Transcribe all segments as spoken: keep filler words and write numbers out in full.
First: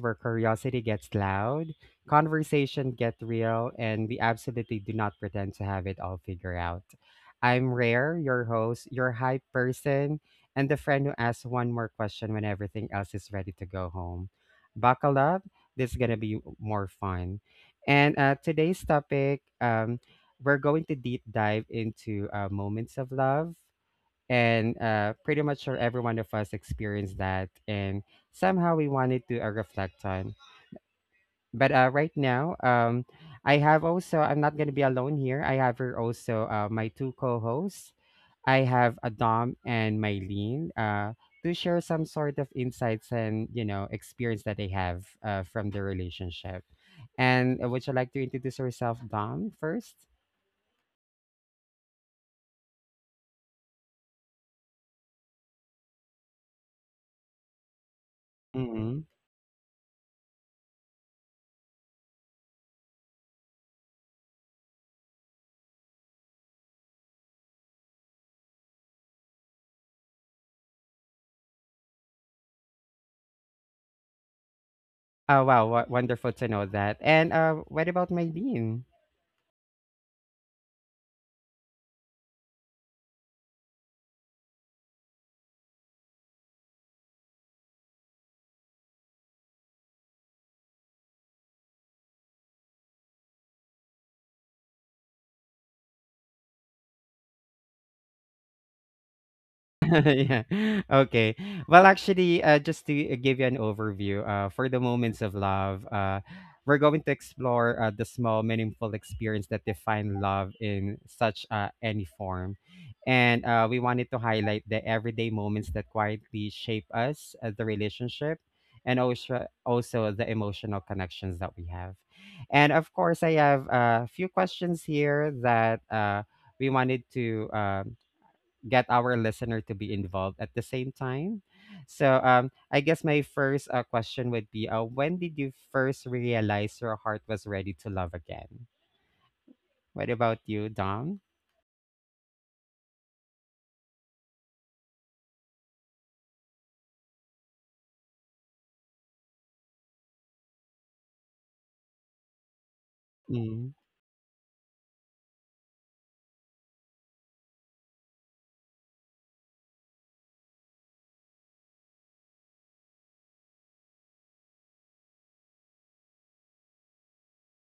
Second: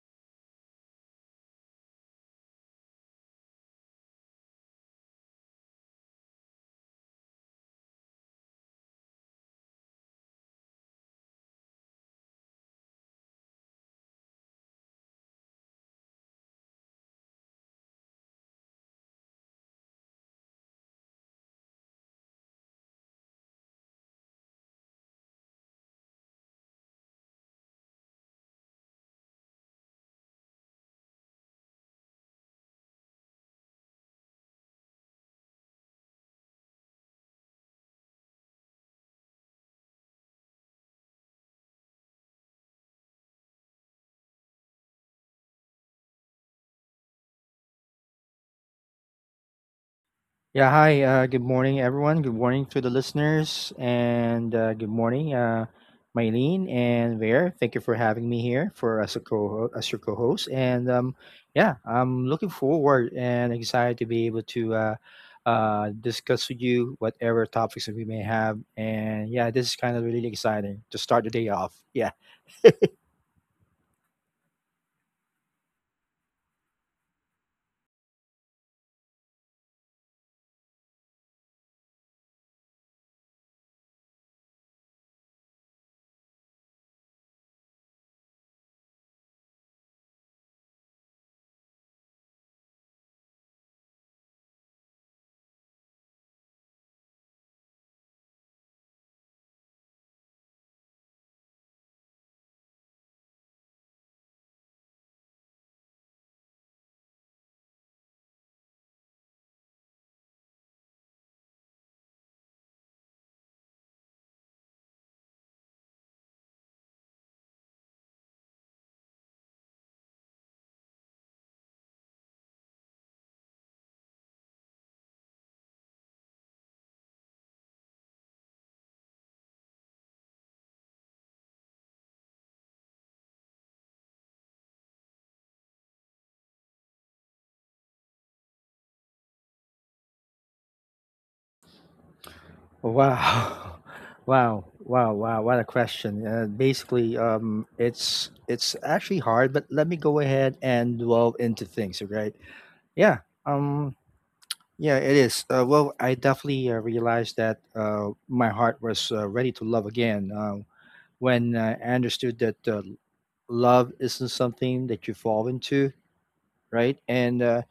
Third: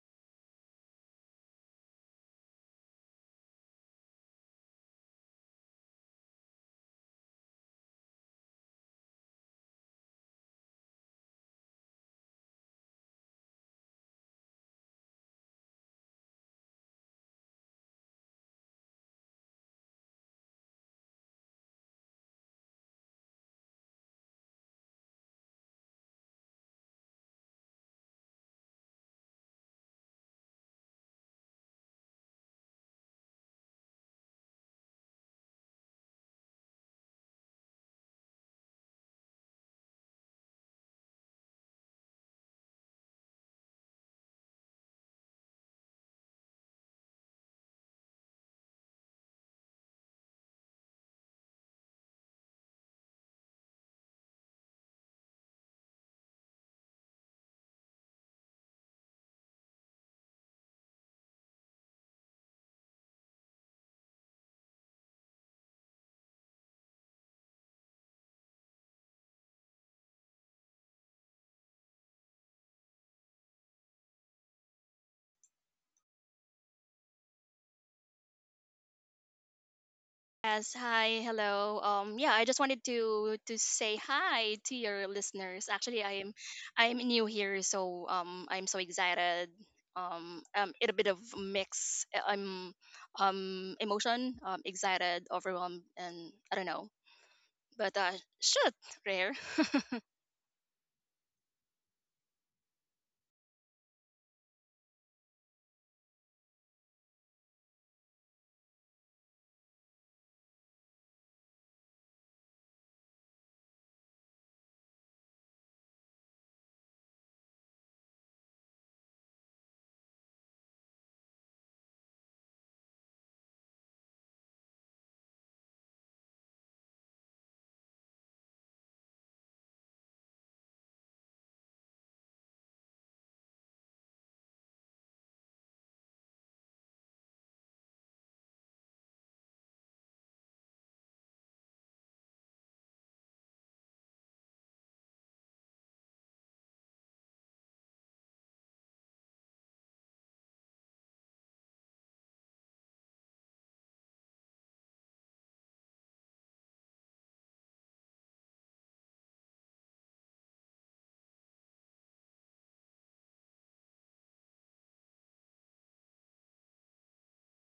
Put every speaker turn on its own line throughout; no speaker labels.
where curiosity gets loud, conversation gets real, and we absolutely do not pretend to have it all figured out. I'm Rare, your host, your hype person, and the friend who asks one more question when everything else is ready to go home. Buckle up, this is going to be more fun. And uh, today's topic, um, we're going to deep dive into uh, moments of love and uh, pretty much sure every one of us experienced that, and somehow we wanted to uh, reflect on. But uh, right now, um, I have also, I'm not going to be alone here. I have here also uh, my two co-hosts. I have Adam and Mylene, uh, to share some sort of insights and you know experience that they have uh, from their relationship. And uh, would you like to introduce yourself, Dom, first?
Yeah, hi. Uh, good morning, everyone. Good morning to the listeners, and uh, good morning, uh, Mylene and Vare. Thank you for having me here for
Mm-hmm.
as a co as your co-host. And um, yeah, I'm looking forward and excited to be able to uh, uh, discuss with you whatever topics that we may have. And yeah, this is kind of really exciting to start the day off. Yeah.
Oh wow, wo- wonderful to know that. And uh, what about Mylene?
Yes, hi, hello. Um, yeah, I just wanted to to say hi to your listeners. Actually, I'm I'm new here, so um, I'm so excited. Um, um, it a bit of mix. Uh, Um, um, emotion. Um, excited, overwhelmed, and I don't know. But uh, shit, rare.
Yeah. Okay. Well, actually, uh, just to uh, give you an overview, uh, for the moments of love, uh, we're going to explore uh, the small, meaningful experience that define love in such uh, any form. And uh, we wanted to highlight the everyday moments that quietly shape us, uh, the relationship, and also, also the emotional connections that we have. And of course, I have a few questions here that uh, we wanted to. Um, get our listener to be involved at the same time. So um, I guess my first uh, question would be, uh, when did you first realize your heart was ready to love again? What about you, Dom?
Wow. Wow, wow, wow, what a question. Uh, basically, um, it's it's actually hard, but let me go ahead and delve into things, right? Yeah,
Mm,
um, yeah, it is. Uh, well, I definitely uh, realized that uh, my heart was uh, ready to love again uh, when uh, I understood that uh, love isn't something that you fall into, right? And uh,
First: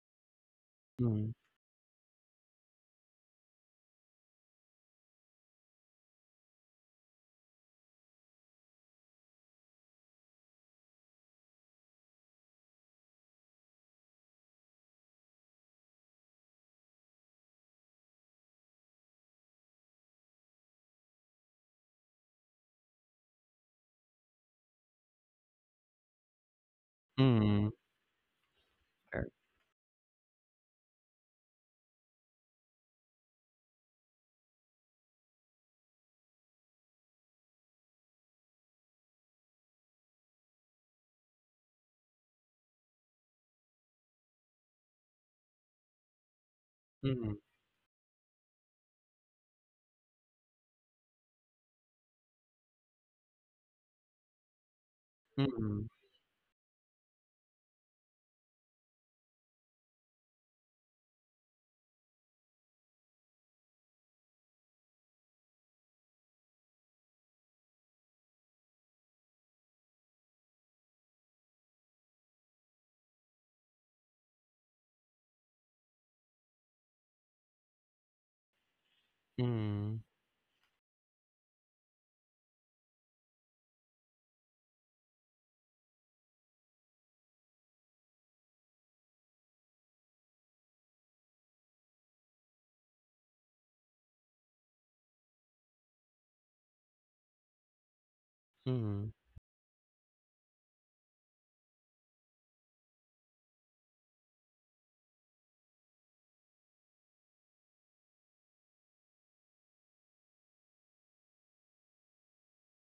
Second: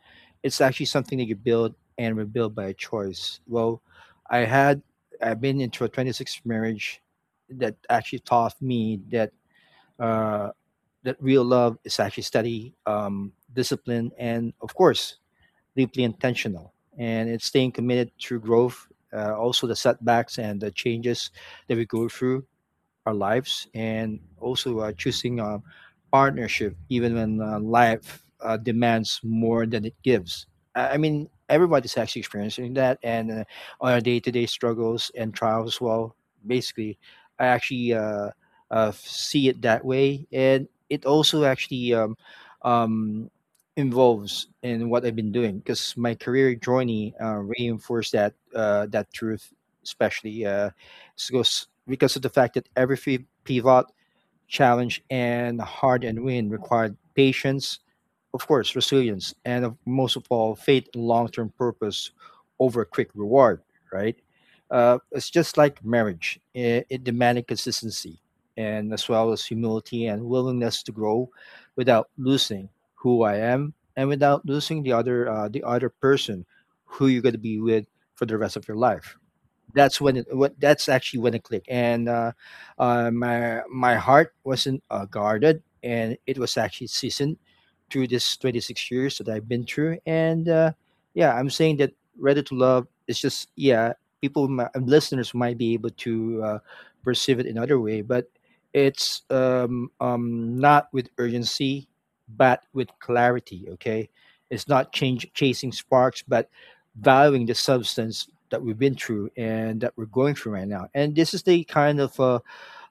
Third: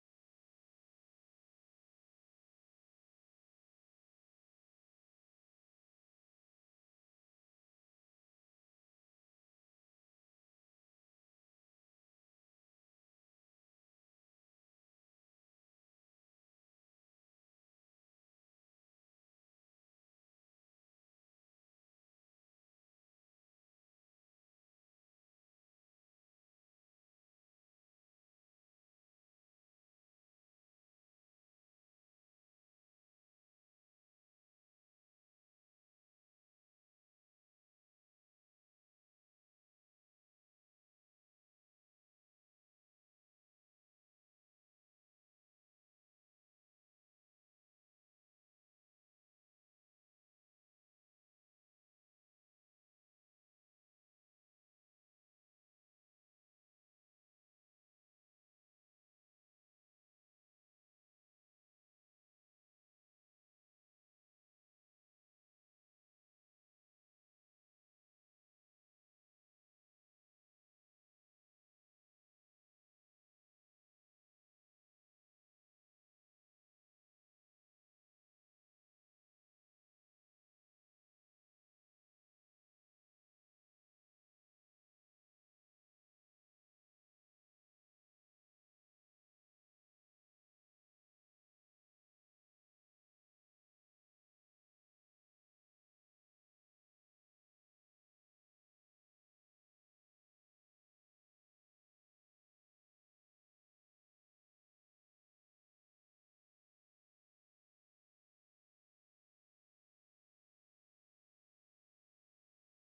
it's actually something that
mm,
you build and rebuild by choice. Well, I had I've been into a twenty-six marriage that actually taught me that uh, that real love is actually steady, um, discipline, and of course, deeply intentional. And it's staying committed through growth, uh, also the setbacks and the changes that we go through our lives, and also uh, choosing a partnership even when uh,
mm,
life uh, demands
er,
more than it gives. I, I mean, everybody's actually experiencing that, and uh, on our day to day struggles and trials. Well, basically, I actually uh, uh, see it that way. And it also actually um, um, involves in what I've been doing, because my career journey
mm,
uh, reinforced that uh, that truth, especially. Uh, because because of the fact that every free pivot, challenge, and
mm,
hard and win required patience, of course, resilience, and of, most of all, faith and long term purpose over a quick reward, right? Uh, it's just like marriage, it, it demanded consistency, and as well as humility and willingness to grow without losing who I am, and without losing the other uh, the other person who you're going to be with for the rest of your life.
mm,
That's when it what that's actually when it clicked, and uh, uh my my heart wasn't uh, guarded. And it was actually seasoned through this twenty-six years that I've been through, and uh yeah, I'm saying that ready to love is just, yeah, people mi- uh, listeners might be able to uh, perceive it another way, but
mm,
it's, um um not with urgency but with clarity. Okay, it's not change chasing sparks, but valuing the substance that we've been through and that we're going through right now. And this is the kind of uh,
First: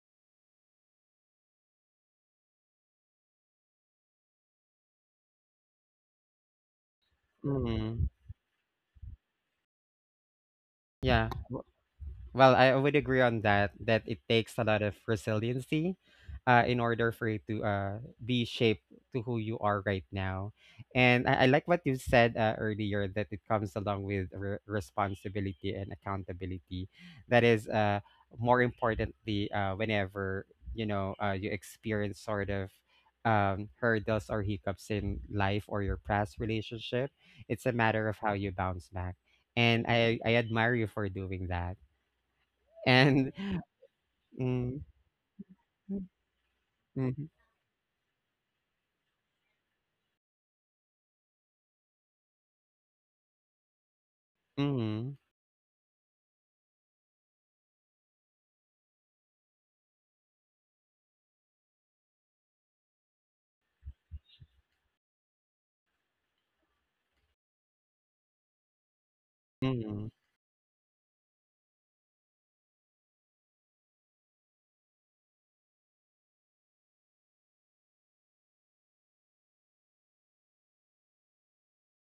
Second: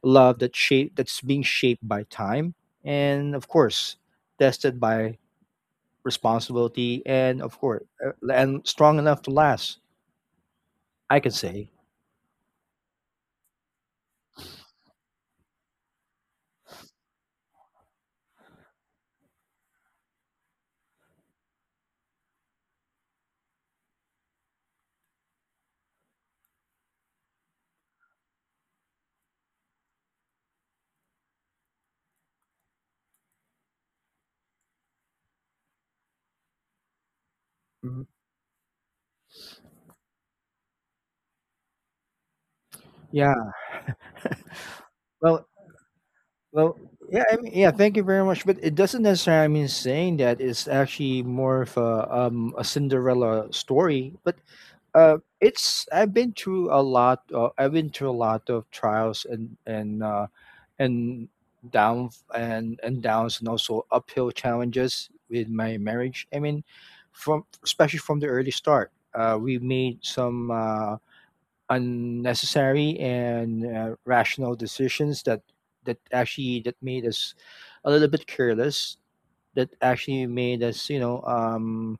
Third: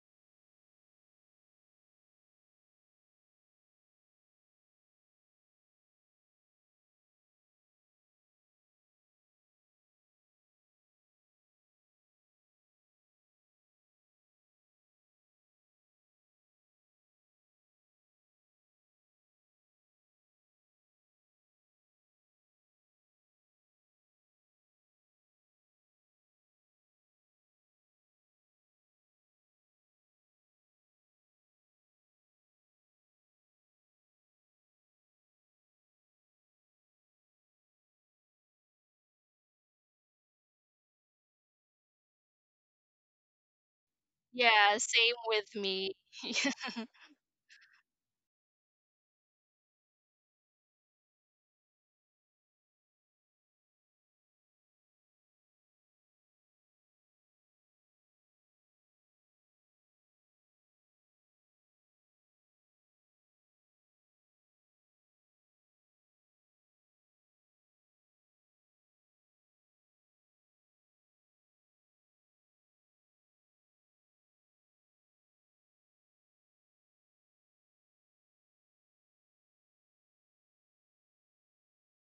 love that shape that's being shaped by time and of course tested by responsibility, and of course,
mm.
uh, and strong enough to last. I
Yeah.
can say.
Well, I would agree on that, that it takes a lot of resiliency, uh, in order for you to uh, be shaped to who you are right now. And I, I like what you said uh, earlier, that it comes along with re- responsibility and accountability. That is, uh, more importantly, uh, whenever you know uh, you experience sort of um, hurdles or hiccups in life or your past relationship, it's a matter
Mhm.
of how you bounce back. And I, I admire you for doing that, and
Yeah.
Yeah,
mm,
same with
Well,
me.
well,
mhm,
yeah, I mean, yeah. Thank you very much. But it doesn't necessarily mean saying that it's actually more of a um a Cinderella story. But
mhm,
uh, it's I've been through a lot. Uh, I've been through a lot of trials and and uh, and down and and downs, and also uphill challenges with my marriage. I mean, from especially from the early start, uh, we made
mhm,
some uh, unnecessary and uh, rational decisions that that actually that made us a little bit careless, that actually made us, you know, um,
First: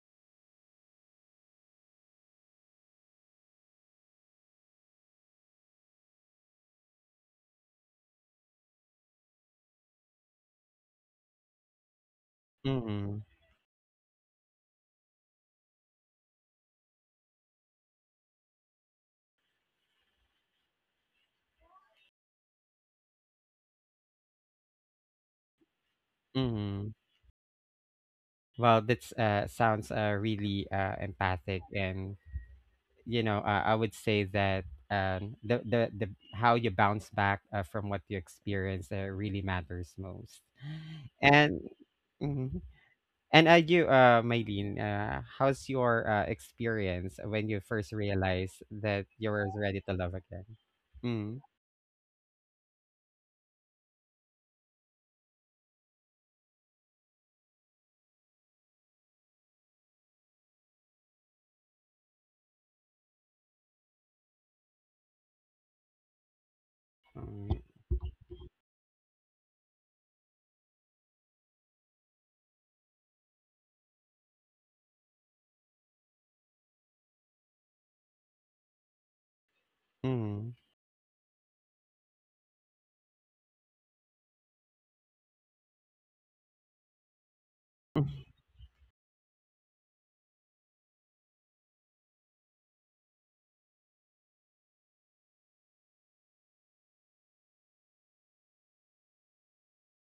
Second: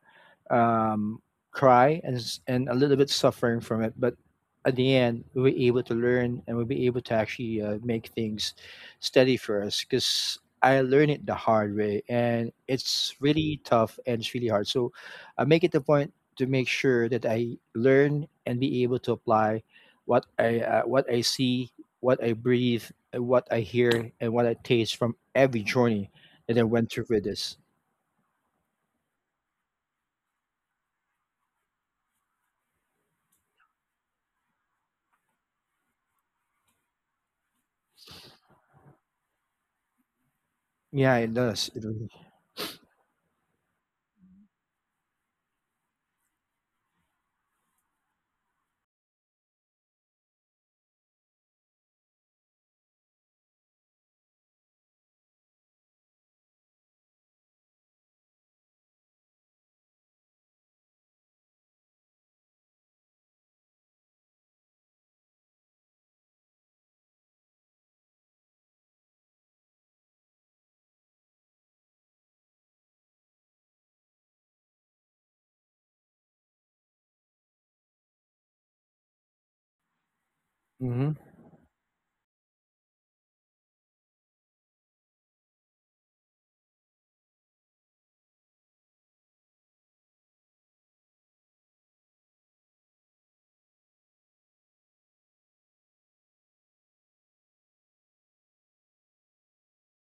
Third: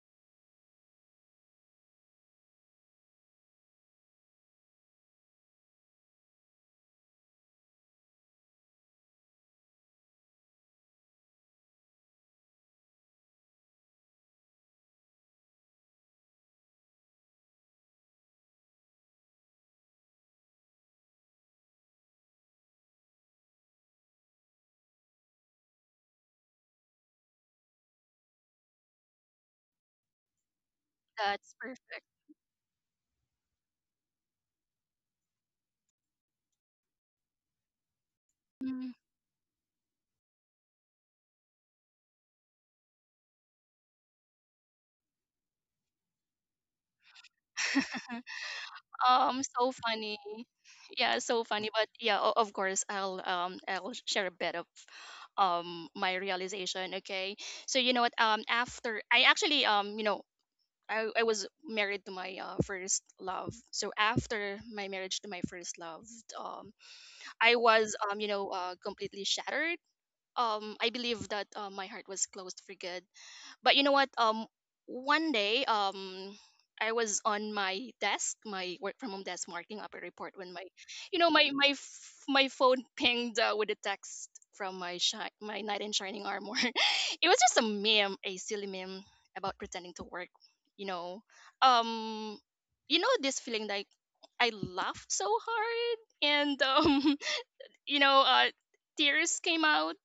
um, cry, and s- and a little bit suffering from it. But at the end, we were able to learn, and we'll be able to actually uh, make things steady for us, because I learned it the hard way, and it's
mhm,
really tough and it's really hard. So I make it the point to make sure that I learn and be able to apply what I uh, what I see, what I breathe, and what I hear, and what I taste from every journey that I went
mhm.
through with this.
Well, that's uh sounds uh really uh
That's
empathic,
perfect.
and you know, uh, I would say that um the the, the how you bounce back uh, from what you experience
Mm.
uh, really matters most.
Yeah, it
And
does. It really.
mhm. And uh, you, uh, Maylene, uh, how's your uh, experience when you first realized that you
Um,
were
so
ready to love
funny.
again?
Yeah,
Mm.
so funny. But yeah, o- of course, I'll um I'll share a bit of um my realization. Okay, so you know what? Um, after I actually um you know, I I was married to my uh, first love. So after my marriage to my first love, um, I
Mm.
was um you know, uh completely shattered. Um, I believe that uh, my heart was closed for good, but you know what, um one day, um I was on my desk, my work from home desk, marking up a report,
Mm.
when my
Hmm.
you know my my f- my phone pinged uh, with a text from my shi- my knight in shining armor. It was just a meme, a silly meme about pretending to work, you know, um you know, this feeling like I laughed so hard. And um you know, uh tears came out.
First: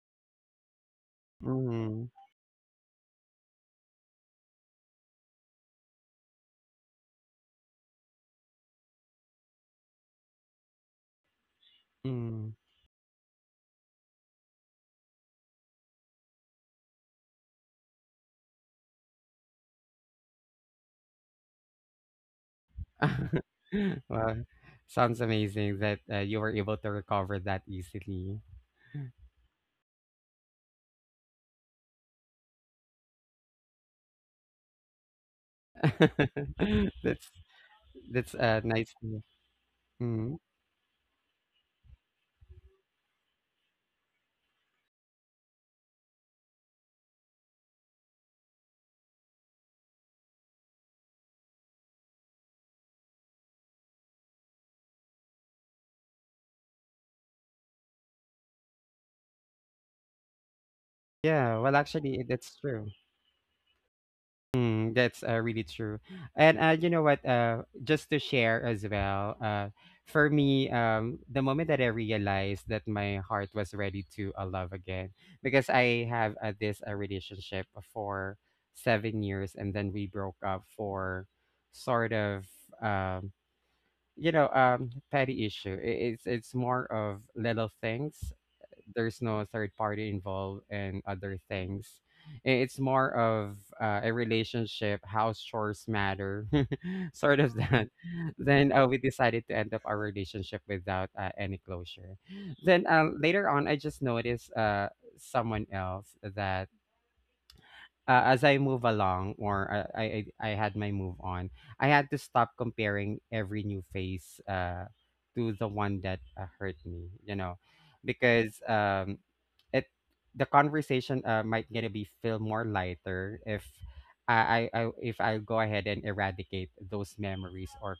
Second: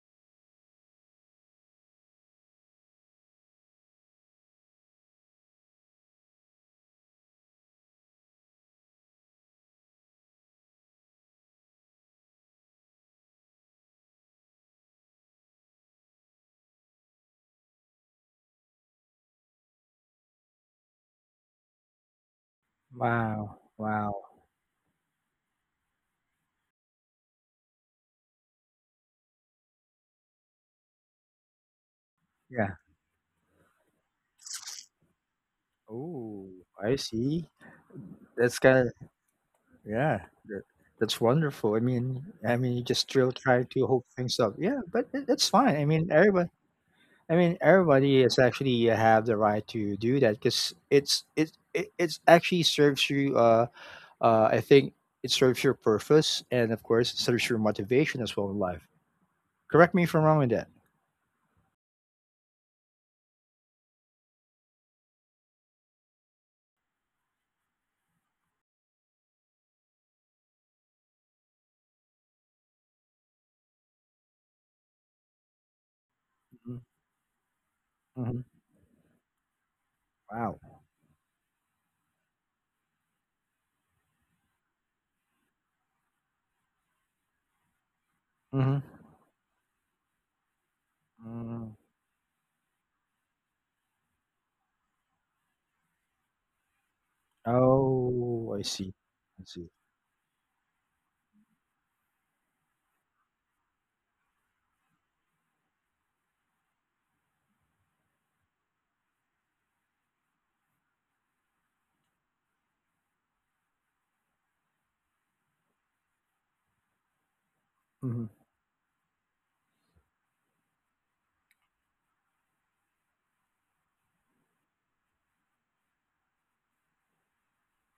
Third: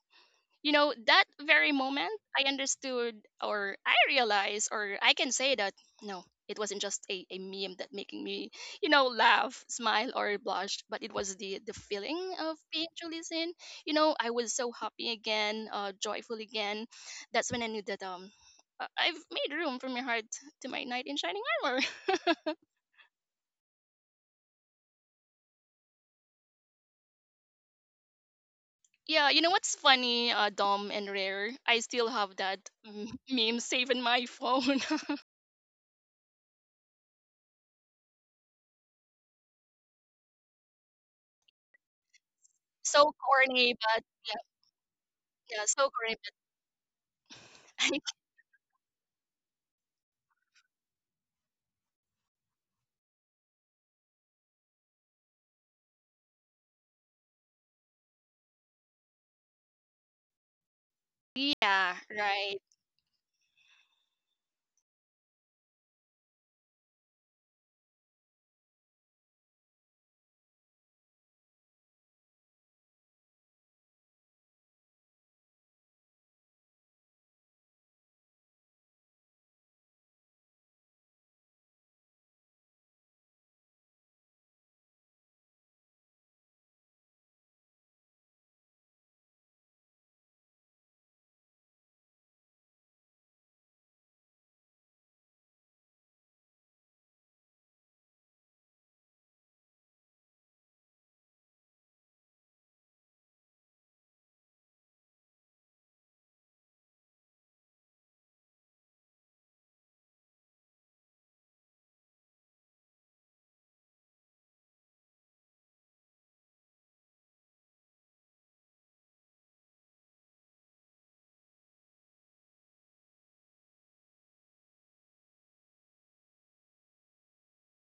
You know, that very
Mm,
moment I understood, or I realized, or I can say that no, it wasn't just a, a meme that making me, you know, laugh, smile, or blush, but it was the the feeling
mm.
of being truly seen. You know, I was so happy again, uh joyful again. That's when I knew that um uh, I've made room from my heart to my knight in shining armor.
Wow. Wow.
Well, sounds amazing that uh, you were able to recover that easily.
Yeah, you know what's funny, uh, Dumb and Rare? I still have that
Yeah.
mm, meme saved in my phone.
Oh, I
That's
see.
that's
That's
uh,
kind
nice
of,
to.
yeah.
Mm.
That, that's wonderful. I mean, I mean, you just
So
still try
corny,
to
but
hook things up. Yeah, but tha- that's
yeah,
fine. I
so
mean,
Korean.
everybody. I mean, everybody is actually uh, have the right to do that, because it's it, it it's actually serves you. Uh, uh, I think it serves your purpose, and of course it serves your motivation as well in life. Correct me if I'm wrong on that.
Yeah, well,
Yeah,
actually, it- it's
right.
true. Mm, that's uh, really true. And uh, you know what? Uh, just to share as well, uh, for me, um, the moment that I realized that my heart was ready to uh, love again, because I have uh,
Mhm,
this uh, relationship for
mhm.
seven years, and then we broke
Wow.
up for sort of, um, you know, um, petty issue. I- It's it's more of little things.
Mhm.
There's no third party involved and other
Mm.
things. I- It's more of uh, a relationship, house chores matter, sort of that.
Oh, I
Then uh,
see.
we
I
decided to
see.
end up our relationship without uh, any closure. Then uh, later on, I just noticed uh, someone else that uh, as I move along, or uh, I, I I had my move on. I had to stop comparing every new face uh to the one that uh, hurt me, you know,
Mhm.
because um it, the conversation uh, might gonna be feel more lighter if I, I I if I go ahead and eradicate those memories or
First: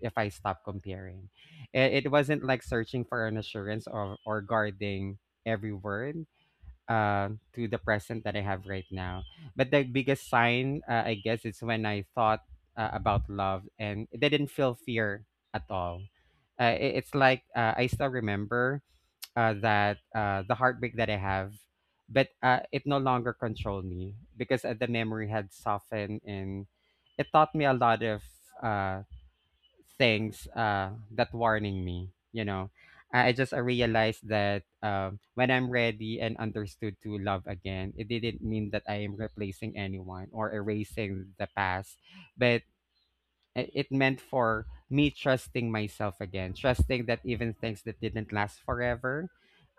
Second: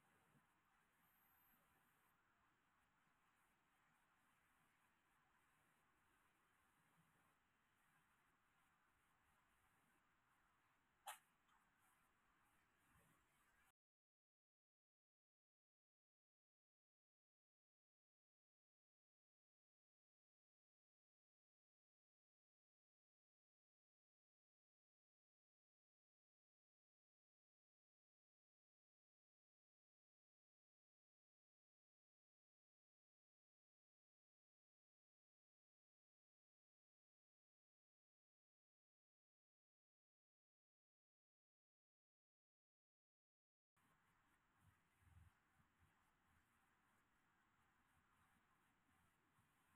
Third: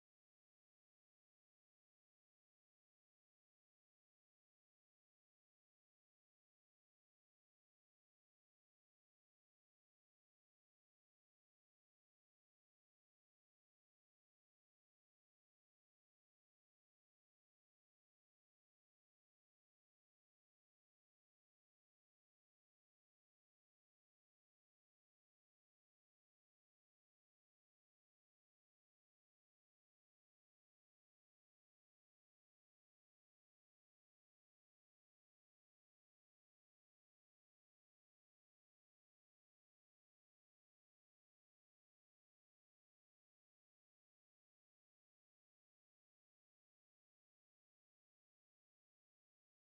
if I stop comparing. It, it wasn't like searching for an assurance or or guarding every word uh, to the present that I have right now. But the biggest sign, uh, I guess, is when I thought uh, about love and it didn't feel fear at all. Uh, it, it's like uh, I still remember uh, that uh, the heartbreak that I have, but uh, it no longer controlled me, because uh, the memory had softened and it taught me a lot of uh, things uh, that warning me. You know, I I just I realized that um, when I'm ready and understood to love again, it didn't mean that I am replacing anyone or erasing the past, but i- it meant for me trusting myself again, trusting that even things that didn't last forever,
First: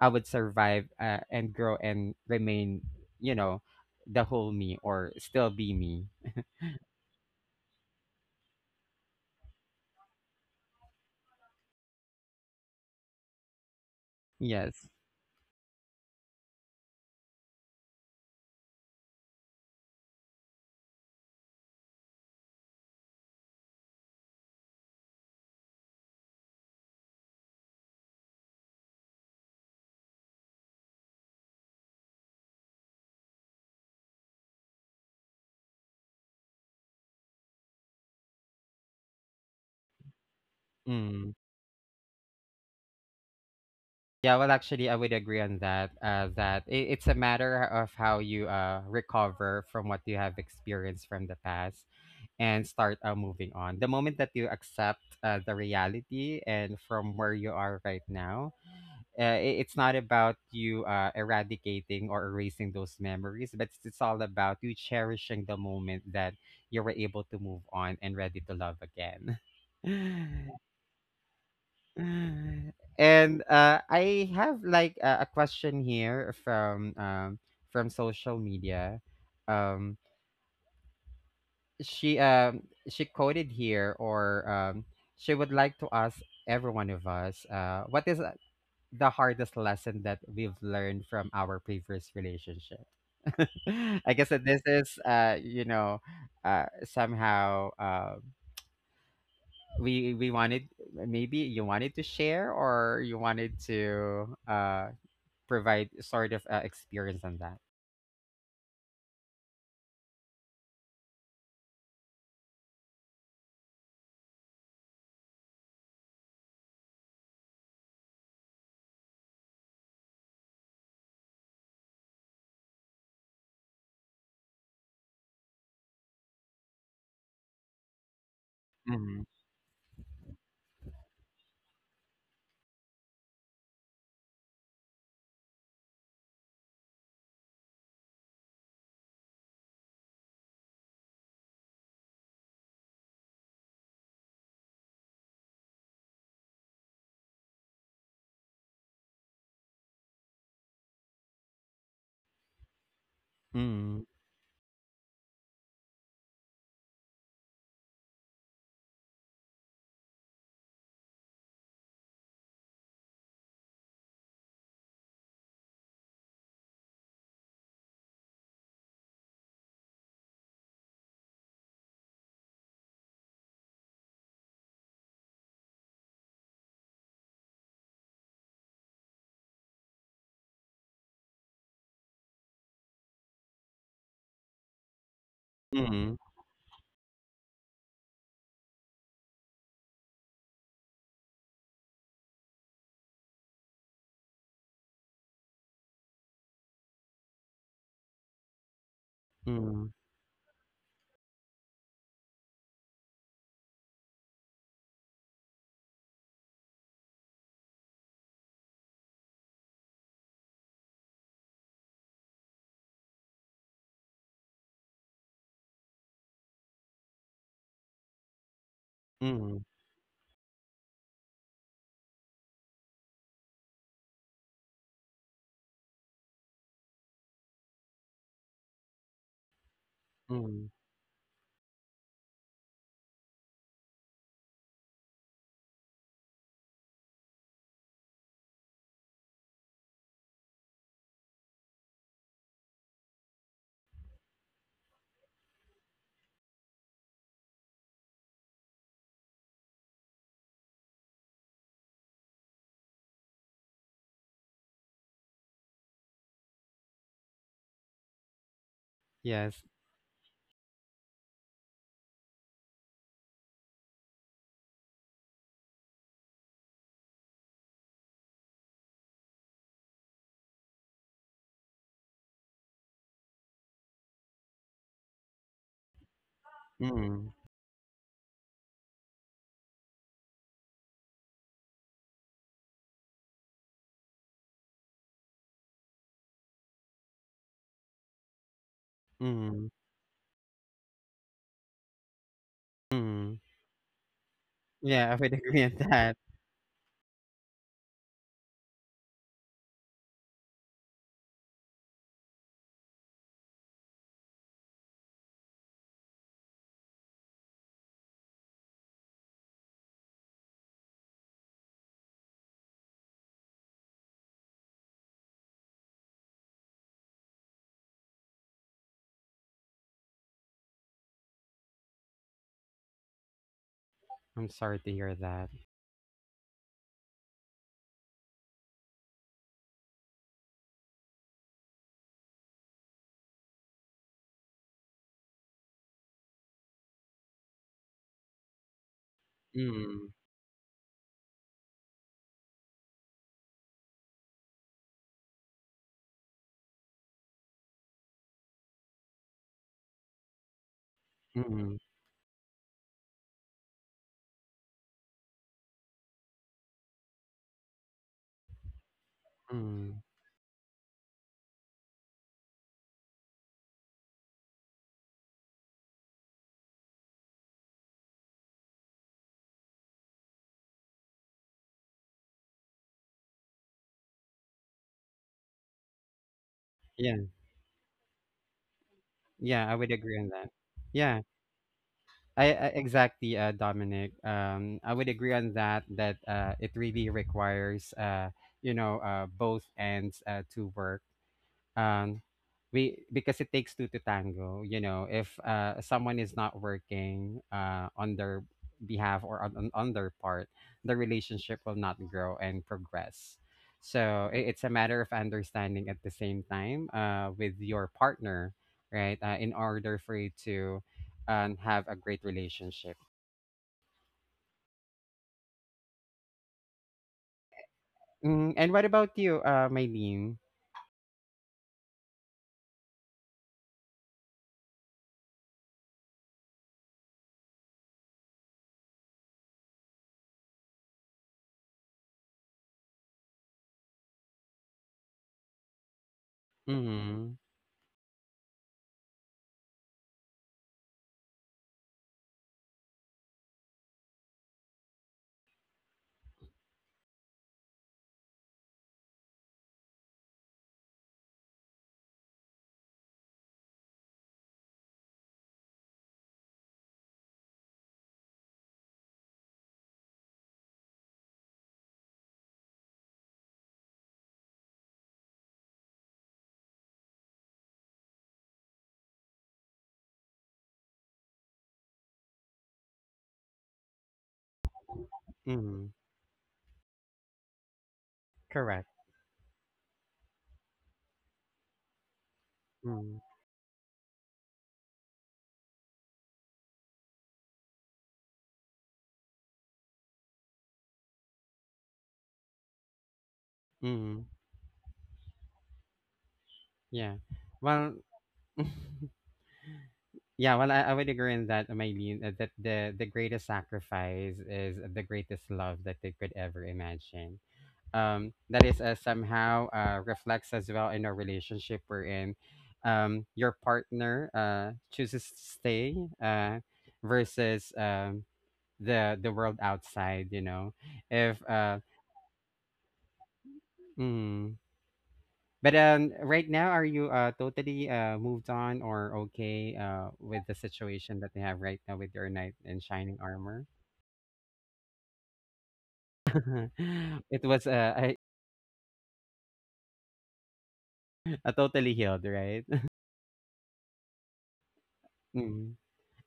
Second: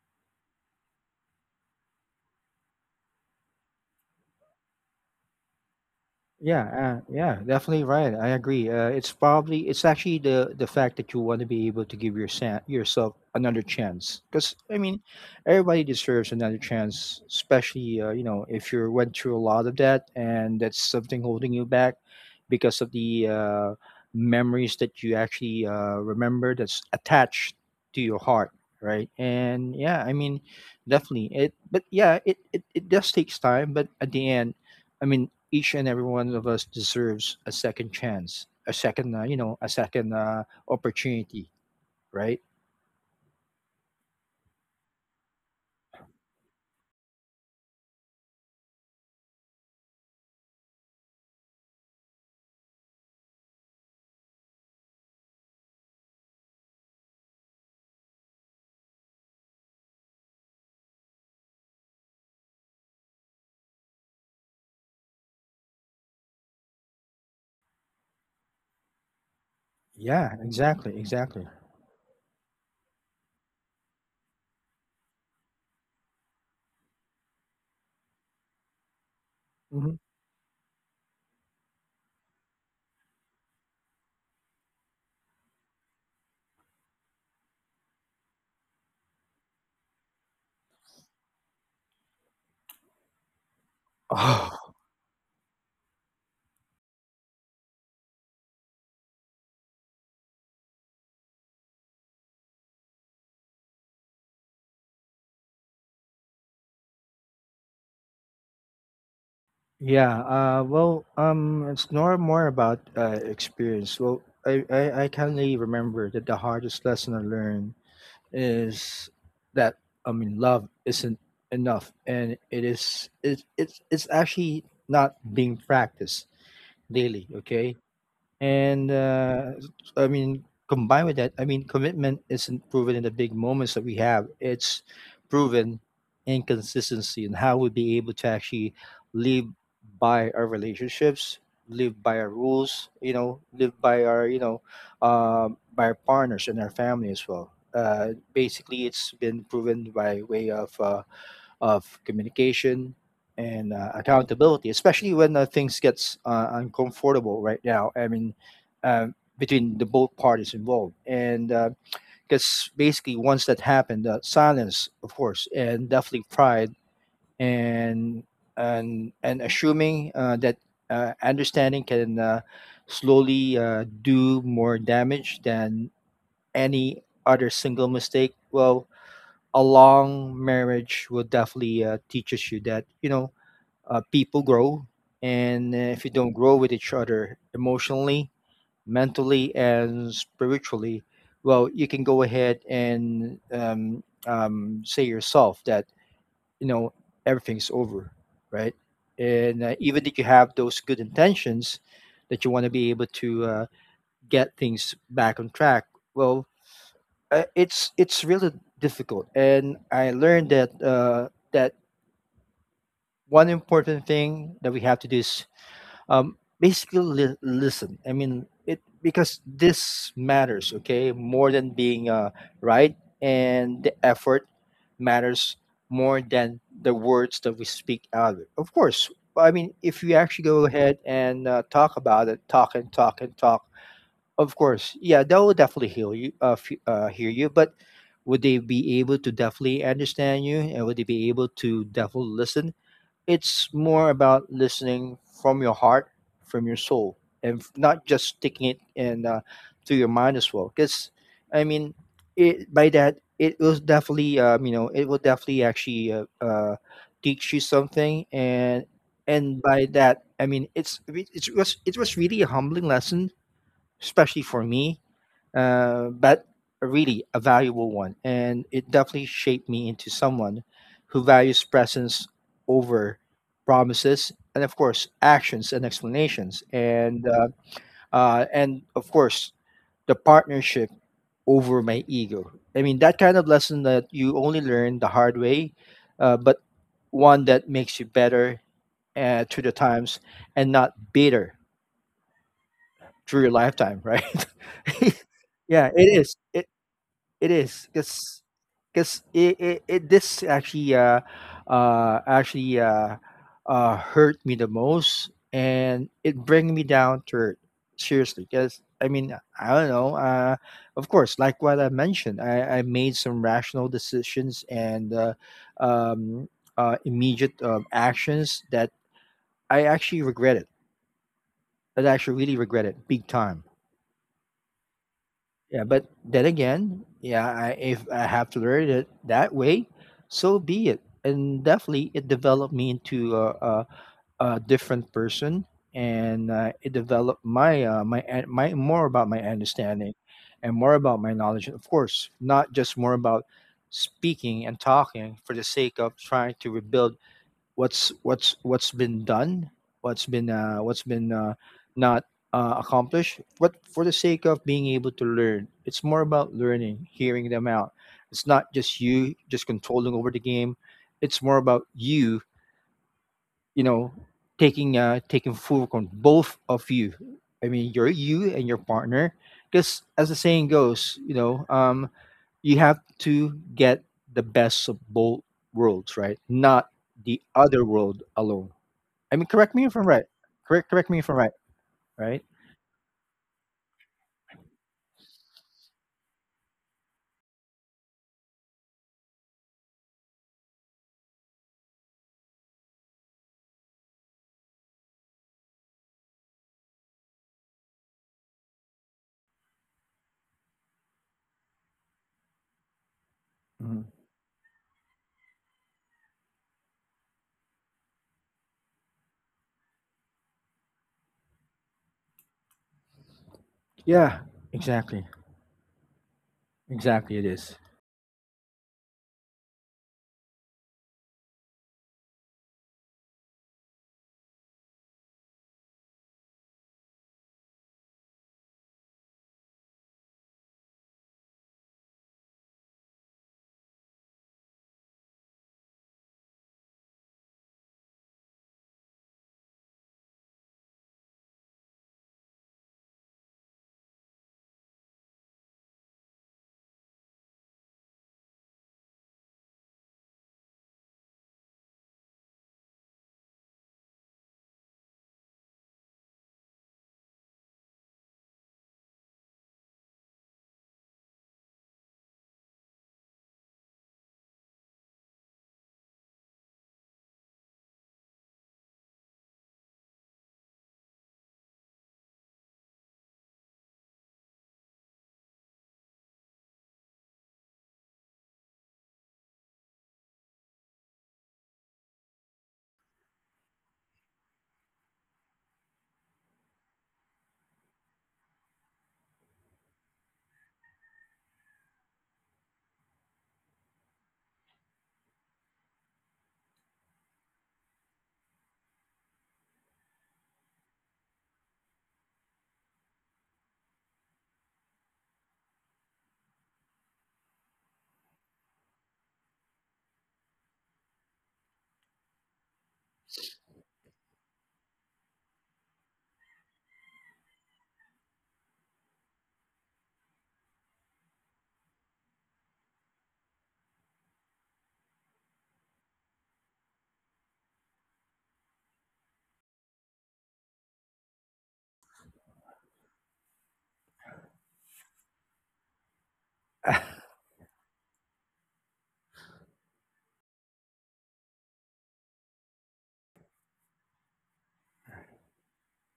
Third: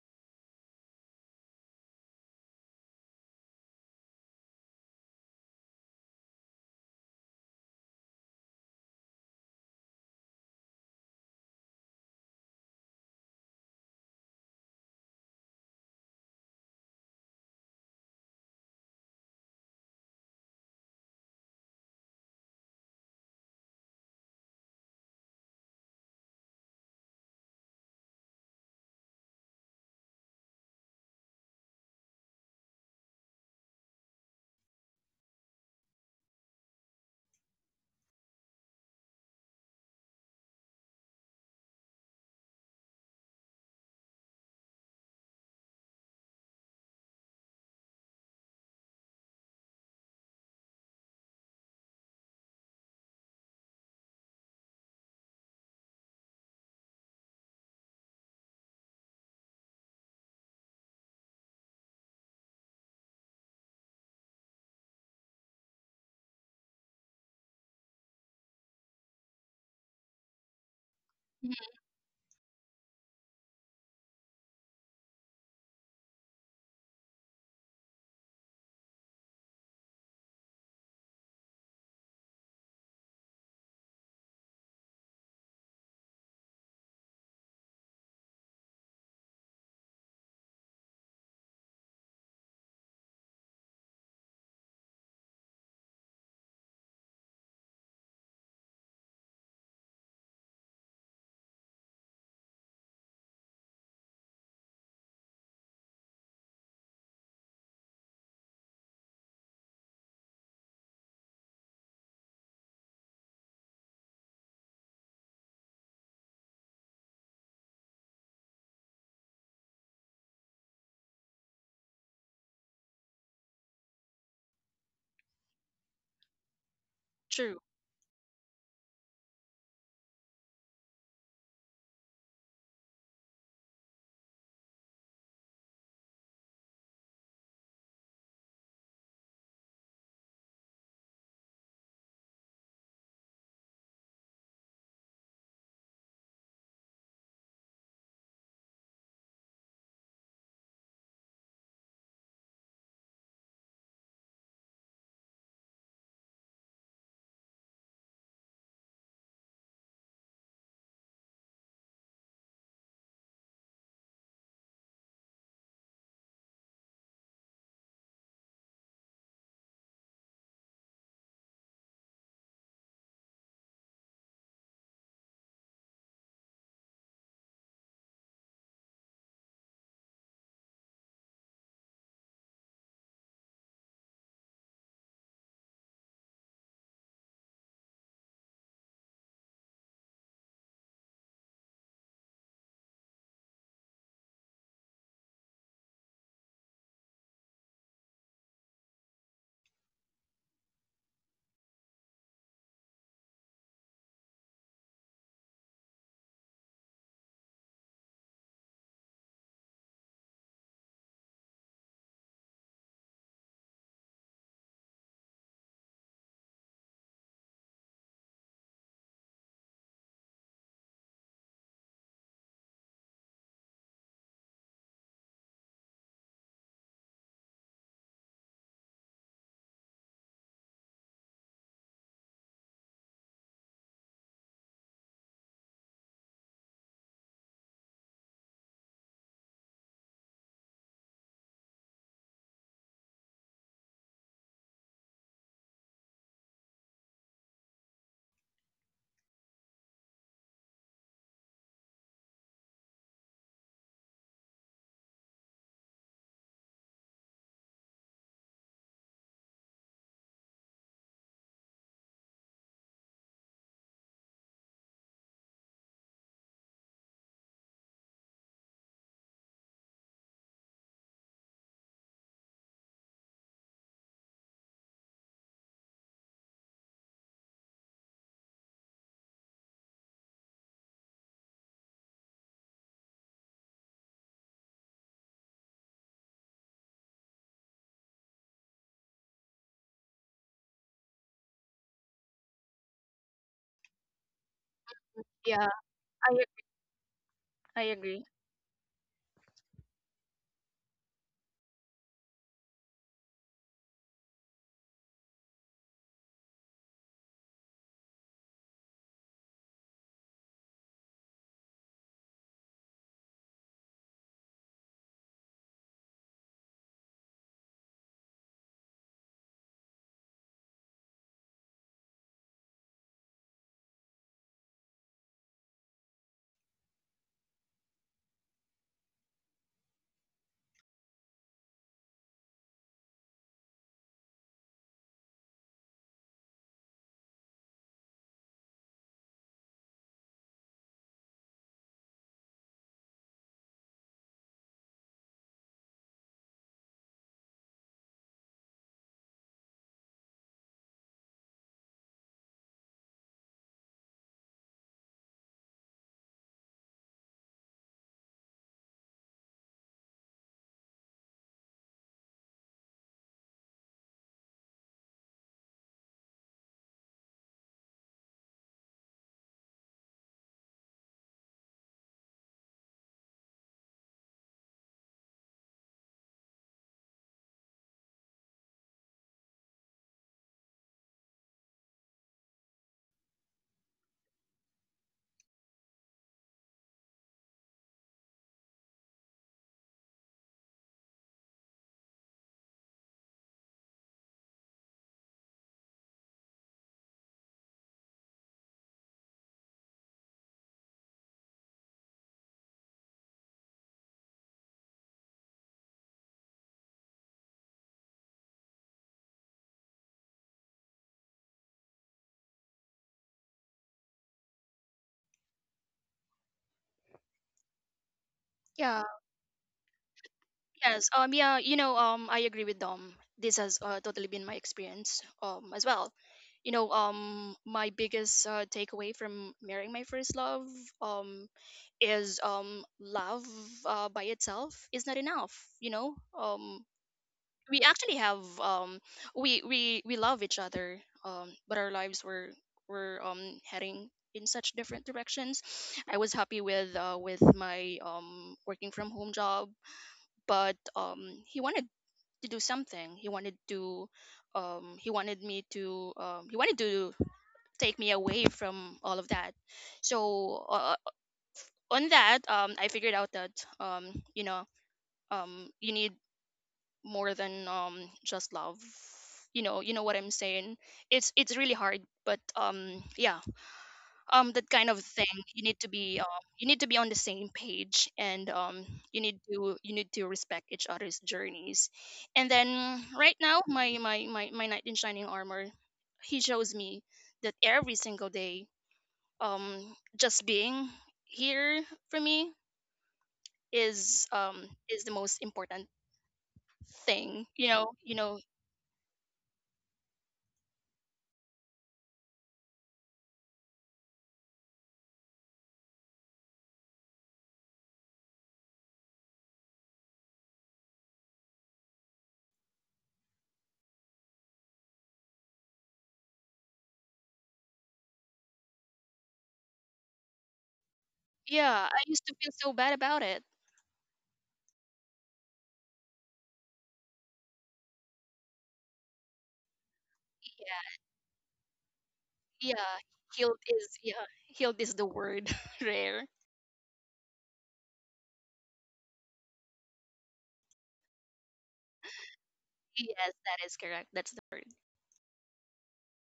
I would survive, uh, and grow and remain, you know, the whole me, or still be me.
Yeah, uh, yeah, definitely right. I agree. Uh, it's probably it's actually the the fact that you want to be able to give your sa- yourself another chance. Because I
Yes.
mean, everybody deserves another chance, especially uh, you know if you went through a lot of that, and that's something holding you back because of the uh, memories that you actually uh, remember, that's attached to your heart, right? And yeah, I mean, definitely it. But yeah, it it, it does takes time. But at the end, I mean, each and every one of us deserves a second chance, a second, uh, you know, a second uh,
Mm.
opportunity, right?
Yeah, well, actually, I would agree on that. Uh, that it, it's a matter of how you uh, recover from what you have experienced from the past, and start uh, moving on. The moment that you accept uh, the reality and from where you are right now, uh, it, it's not about you uh, eradicating or erasing those memories, but it's, it's all about you cherishing the moment that you were able to move on and ready to love again.
Yeah, exactly, exactly.
Mhm.
Uh, and uh, I have like a, a question here from um, from social media. Um,
Mhm.
she um, she quoted here, or um, she would like to ask every one of us, uh, what is uh, the hardest lesson that we've learned from our previous relationship? I guess that this
Oh,
is, uh, you know, uh, somehow uh, we we wanted, maybe you wanted to share, or you wanted to uh, provide sort of uh, experience on that.
yeah. Uh, well, um, it's more more about uh, experience. Well, I, I I kindly remember that the hardest lesson I learned is that, I mean, love isn't enough, and it is it, it's it's actually not being practiced daily.
True.
Okay, and
Mm.
uh, I mean, combined with that, I mean, commitment isn't proven in the big moments that we have. It's proven in consistency, and how we'll be able to actually live by our relationships, live by our rules, you know, live by our, you know, um by our partners and our family as well. Uh, basically, it's been proven by way of uh, of communication and uh,
Mm.
accountability, especially when uh, things gets uh, uncomfortable right now. I mean, um, between the both parties involved, and because basically once that happened, uh, silence, of course, and definitely pride, and and and assuming uh, that uh, understanding can uh, slowly uh, do more damage than any other single mistake. Well, a long marriage will definitely uh, teaches you that, you know uh, people grow, and uh, if you
Mm.
don't grow with each other emotionally, mentally, and spiritually, well, you can go ahead and um, um, say yourself that, you know everything's over, right? And uh,
Mm.
even if you have those good intentions, that you want to be able to uh, get things back on track, well, uh, it's it's really difficult. And I learned that, uh, that one important thing that we have to do is, um, basically, li- listen. I mean it, because
Mm.
this matters, okay, more than being uh, right. And the effort matters more than the words that we speak out of it. Of course, I mean, if you actually go
Mm.
ahead and uh, talk about it, talk and talk and talk, of course, yeah, they will definitely hear you, uh, f- uh, hear you. But would they be able to definitely understand you, and would they be able to definitely listen? It's more about listening from your heart, from your soul, and f- not just sticking it in, uh, to your mind as well. Because I mean, it, by that it will definitely um, you know it will definitely actually uh, uh, teach you something. and
Yes.
and by that I mean, it's it was it was really a humbling lesson, especially for me, uh, but really a valuable one. And it definitely shaped me into someone who values presence over promises, and of course actions and explanations,
Mm.
and uh, uh, and of course the partnership over my ego. I mean, that kind of lesson that you only learn the hard way, uh, but one that makes you better uh,
Mm.
through the times, and not bitter
Mm.
through your lifetime, right?
Yeah, I would agree
Yeah,
on
Yeah,
that.
it
I
is. It it
I
is,
agree.
because because it, it, it this actually uh uh actually uh uh hurt me the most, and it bring me down to earth, seriously. Because I mean, I don't know, uh of course, like what I mentioned, I I made some rational decisions, and uh, um uh immediate, um, actions that I actually regretted, that I actually really regretted, big time.
I'm sorry to hear that.
Yeah, but then again, yeah, I, if I have to learn it that way, so be it. And definitely, it developed me into a, a, a different person, and uh, it developed my uh, my an- my more about my
Mm.
understanding, and more about my knowledge. Of course, not just more about speaking and talking for the sake of trying to rebuild what's what's what's been done, what's been uh, what's been uh,
Mm.
not uh, accomplished, but for the sake of being able to learn. It's more about learning, hearing them out. It's not just you just
Mm.
controlling over the game. It's more about you, you know, taking uh, taking full control, both of you. I mean, you're you and your partner. Because as the saying goes, you know, um, you have to get the best of both worlds, right? Not
Yeah.
the other world alone. I mean,
Yeah, I
correct
would
me if I'm
agree on
right.
that.
Correct, correct
Yeah.
me if I'm right.
I,
Right?
I exactly, uh Dominic. Um I would agree on that, that uh it really requires uh you know uh both ends uh to work. um we, because it takes two to tango, you know, if uh someone is not working uh on their behalf, or on, on on their part, the relationship will not grow and progress.
Mhm.
So i- it's a matter of understanding at the same time uh with your partner, right? Uh, in order for you to um, have a great relationship.
Yeah, exactly, exactly. It is.
Mm, and what
Yeah.
about you, uh Maylene?
Yes. Um, yeah. You know, Um. I agree with Dom. This has uh, totally been my experience, Um. as well. You know, Um. my biggest uh, takeaway from marrying my first love, Um. is um. love, Uh, by itself, is not enough. You know, Um.
Mm-hmm.
we actually have, um we we we love each other, um but our lives were were um heading in such different directions. I was happy with uh with my um working from home job, but um he wanted to do something, he wanted to um he wanted me to um he wanted to take me away from all of that. So uh, on that, um I figured out that, um you know, um you need more than um just love. You know, you know what I'm saying? it's it's really hard, but um yeah, um that kind of thing. You need
Mm-hmm.
to be um you need to be on the same page, and um
Correct.
you need to, you need to respect each other's journeys. And then
Mm-hmm.
right now my my my, my knight in shining armor, he shows me that every single day, um just being here for me is
Mm-hmm.
um is the most important
yeah
thing, you know,
well
you know.
Yeah, well, I, I would agree in that, Maylene, uh, that the, the greatest sacrifice is the greatest love that they could ever imagine. Um, that is uh, somehow uh, reflects as well in a relationship, wherein um, your partner uh, chooses to stay, uh, versus um, the the world outside. You know, if uh,
Yeah, I used to feel so bad about it.
hmm. But um, right now, are you uh totally uh moved on, or okay uh with the situation that they have right now with your knight
Yeah,
in
yeah.
shining
Healed
armor?
is, yeah, healed is the word, Rare.
It was uh I, a totally healed, right?
Yes, that is correct. That's the word.
Mm.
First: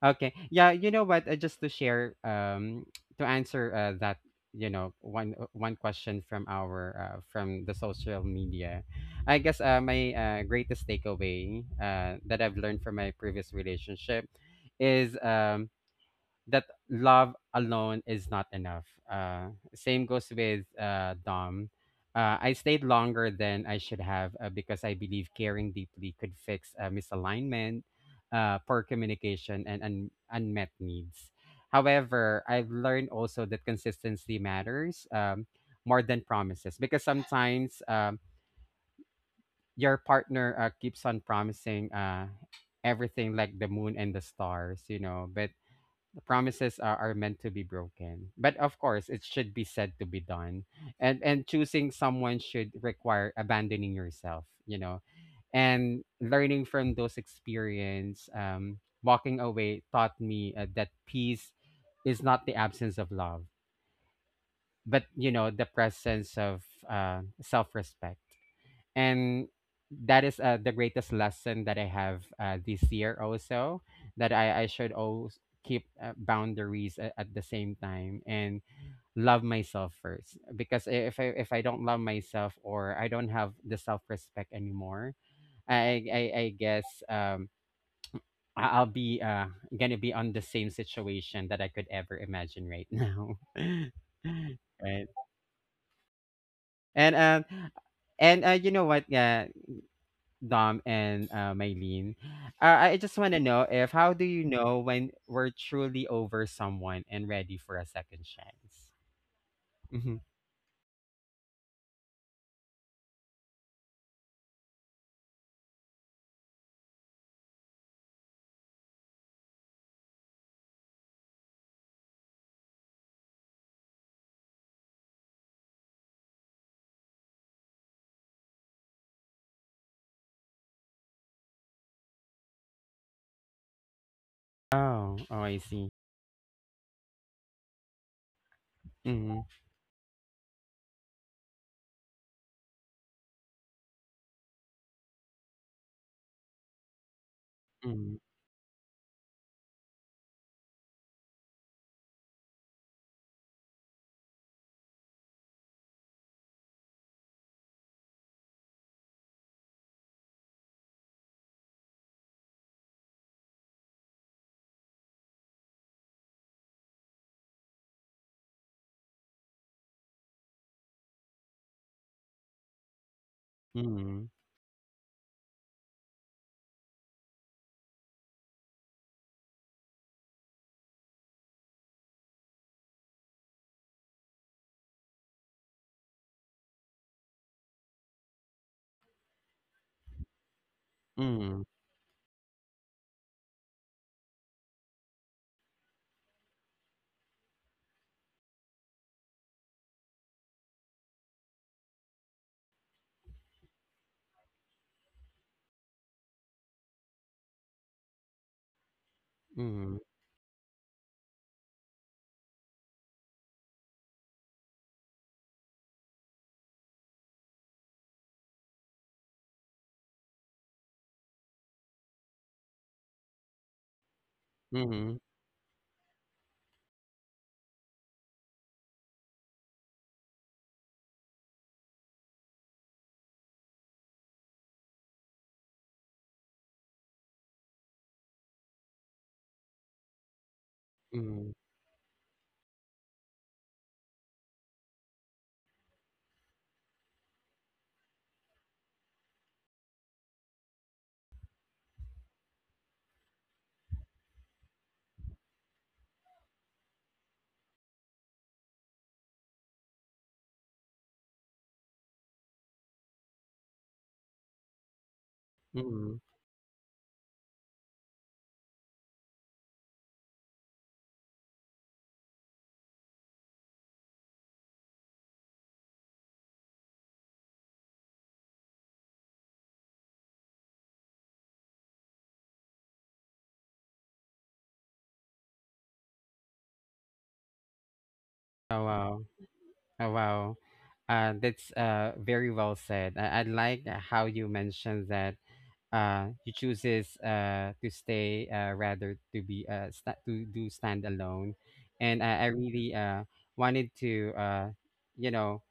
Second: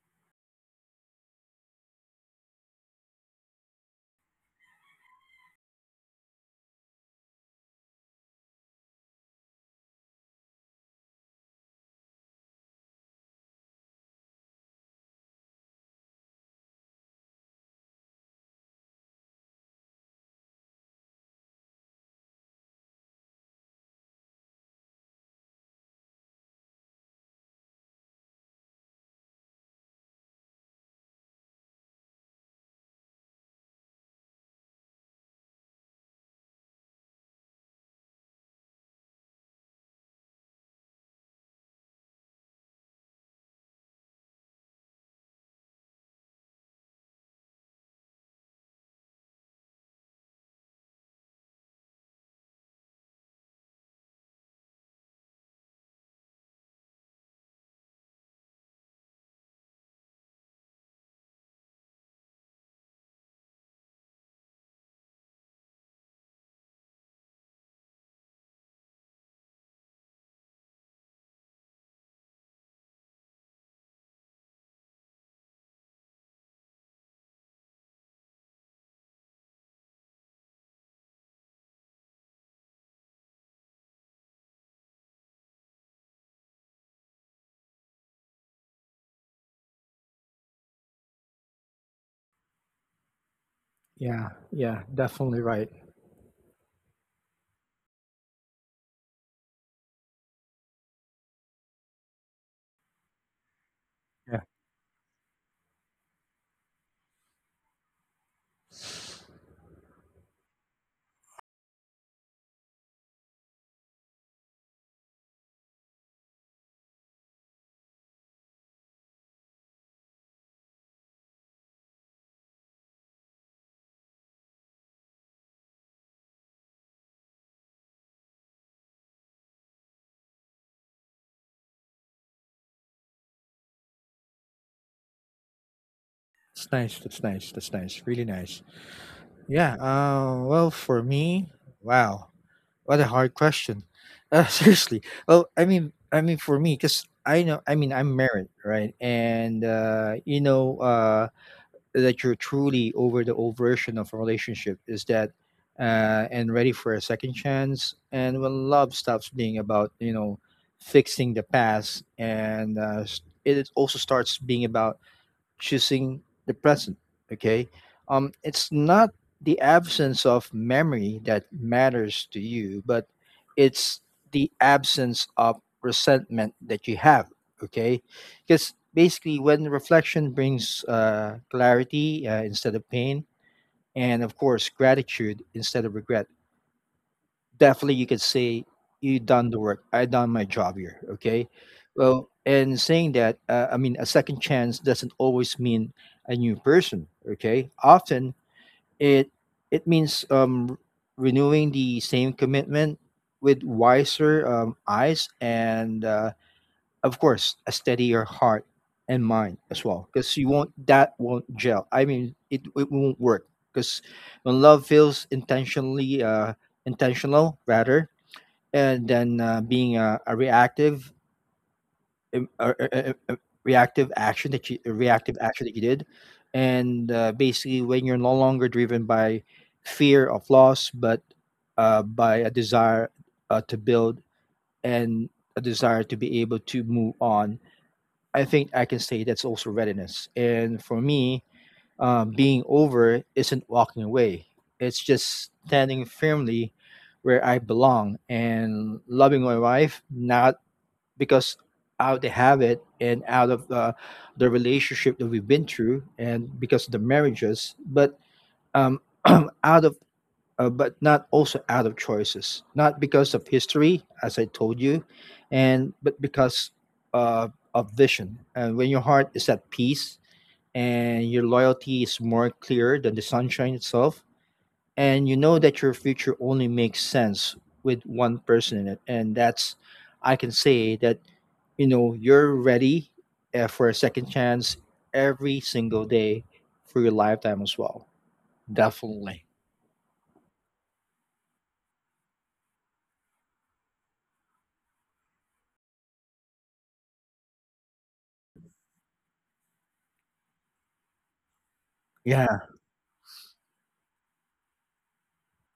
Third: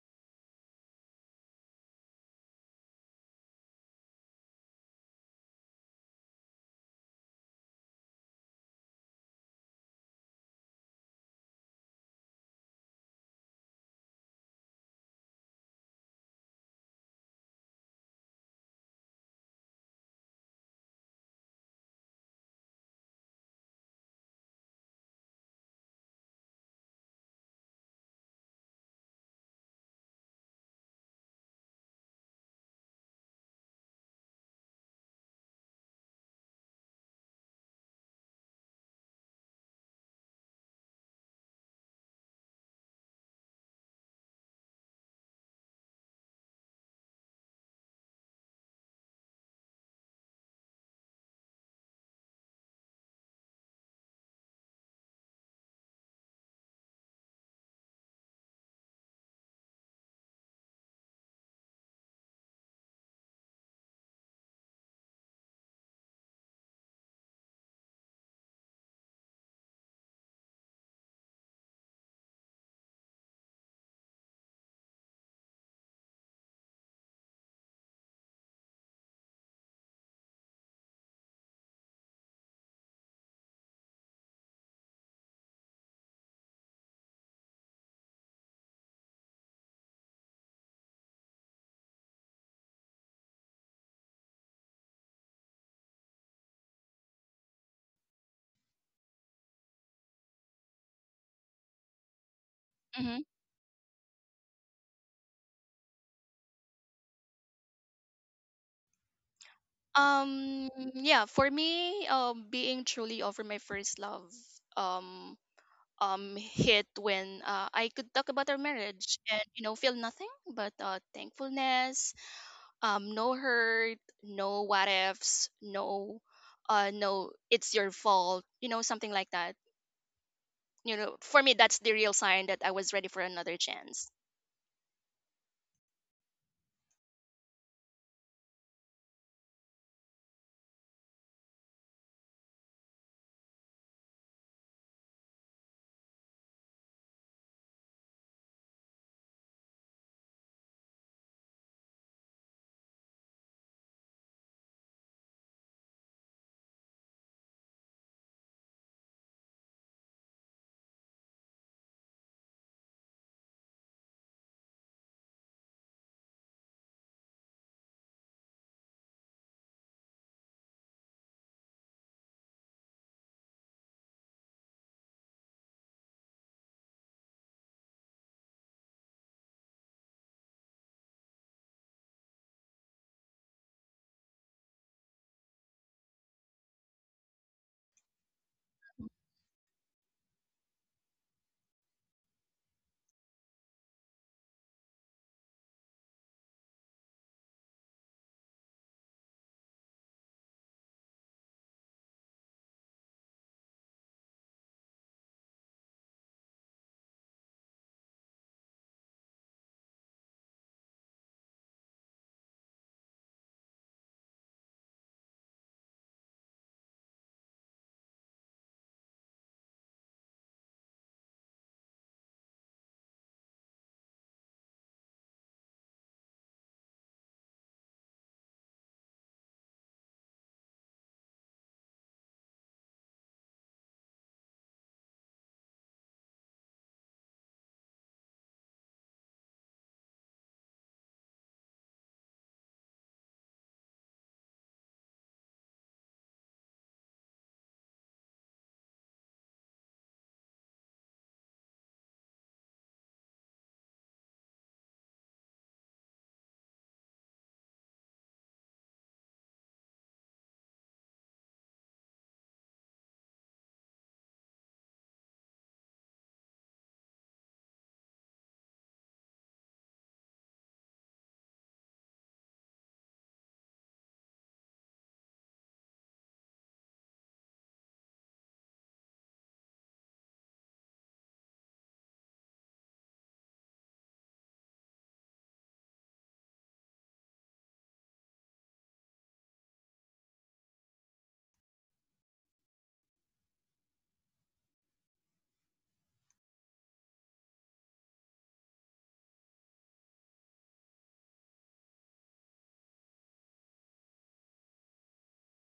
Okay. Yeah, you know what? Uh, just to share, um, to answer uh, that, you know, one uh, one question from our, uh, from the social media, I guess uh, my uh, greatest takeaway uh, that I've learned from my previous relationship is um, that love alone is not enough. Uh, Same goes with uh, Dom. Uh, I stayed longer than I should have, uh, because I believe caring deeply could fix uh, misalignment, uh, poor communication, and un- unmet needs. However, I've learned also that consistency matters um, more than promises, because sometimes um, your partner uh, keeps on promising uh, everything like the moon and the stars, you know, but promises are, are meant to be broken, but of course it should be said to be done. And and choosing someone should require abandoning yourself, you know, and learning from those experience, um walking away taught me uh, that peace is not the absence of love, but you know the presence of uh, self-respect. And that is uh, the greatest lesson that I have uh, this year also, that I, I should always keep uh, boundaries at, at the same time, and love myself first. Because if I if I don't love myself, or I don't have the self respect anymore, I, I I guess um I- I'll be uh gonna be on the same situation that I could ever imagine right now.
Yeah, yeah,
Right.
definitely right.
And um and uh, you know what? Uh, Dom and uh, Mylene. Uh, I just
Hmm.
want to know, if how do
Yeah,
you know when we're truly over someone and ready for a second chance? Hmm.
Um, yeah, for me, um, being truly over my first love, um, um, hit when uh, I could talk about our marriage and you know, feel nothing but uh, thankfulness, um, no hurt, no what ifs, no, uh, no, it's your fault, you know, something like that. You know, for me, that's the real sign that I was ready for another chance.
Oh, oh, I see.
it's nice. That's nice. That's nice. Really nice.
Mm-hmm.
Yeah. Uh, well, for me, wow. What a hard question. Uh, seriously. Well, I mean, I mean for me, because I know, I mean, I'm
Mm-hmm.
married, right? And uh, you know uh, that you're truly over the old version of a relationship is that, uh, and ready for a second chance. And when love stops being about, you know, fixing the past, and uh, s- it also starts being about choosing the present. Okay. Um, it's not the absence of memory that matters to you, but it's the absence of resentment that you have. Okay. Because basically, when reflection brings uh, clarity uh, instead of pain, and of course, gratitude instead of regret, definitely you could say you done the work, I done my job here. Okay.
Mm-hmm.
Well, and saying that uh, I mean a second chance doesn't always mean a new person. Okay, often it it means um renewing the same commitment with wiser um, eyes and uh, of course a steadier heart and mind as
Mm-hmm.
well, because you won't, that won't gel. I mean it, it won't work because when love feels intentionally uh intentional rather, and then uh, being a, a reactive um, a, a- a- a reactive action that you a
Mm-hmm. Mm-hmm.
reactive action that you did. And uh, basically when you're no longer driven by fear of loss, but uh, by a desire uh, to build and a desire to be able to move on, I think I can say that's also readiness. And for me,
Mm-hmm.
um, being over isn't walking away, it's just standing firmly where I belong and loving my wife, not because out they have it and out of uh, the relationship that we've been through and because of the marriages, but um out of uh, but not also out of choices, not because of history, as I told you, and but
Mm-hmm.
because uh, of vision. And when your heart is at peace and your loyalty is more clear than the sunshine itself, and you know that your future only makes sense with one person in it, and that's, I can say that, you know, you're ready uh, for a second chance every single day for your lifetime as well.
Oh wow!
Definitely.
Oh wow! Uh, that's uh very well said. I, I like how you mentioned that uh he chooses uh to stay uh rather to be uh sta to do stand alone and uh, i
Yeah.
really uh wanted to, uh you know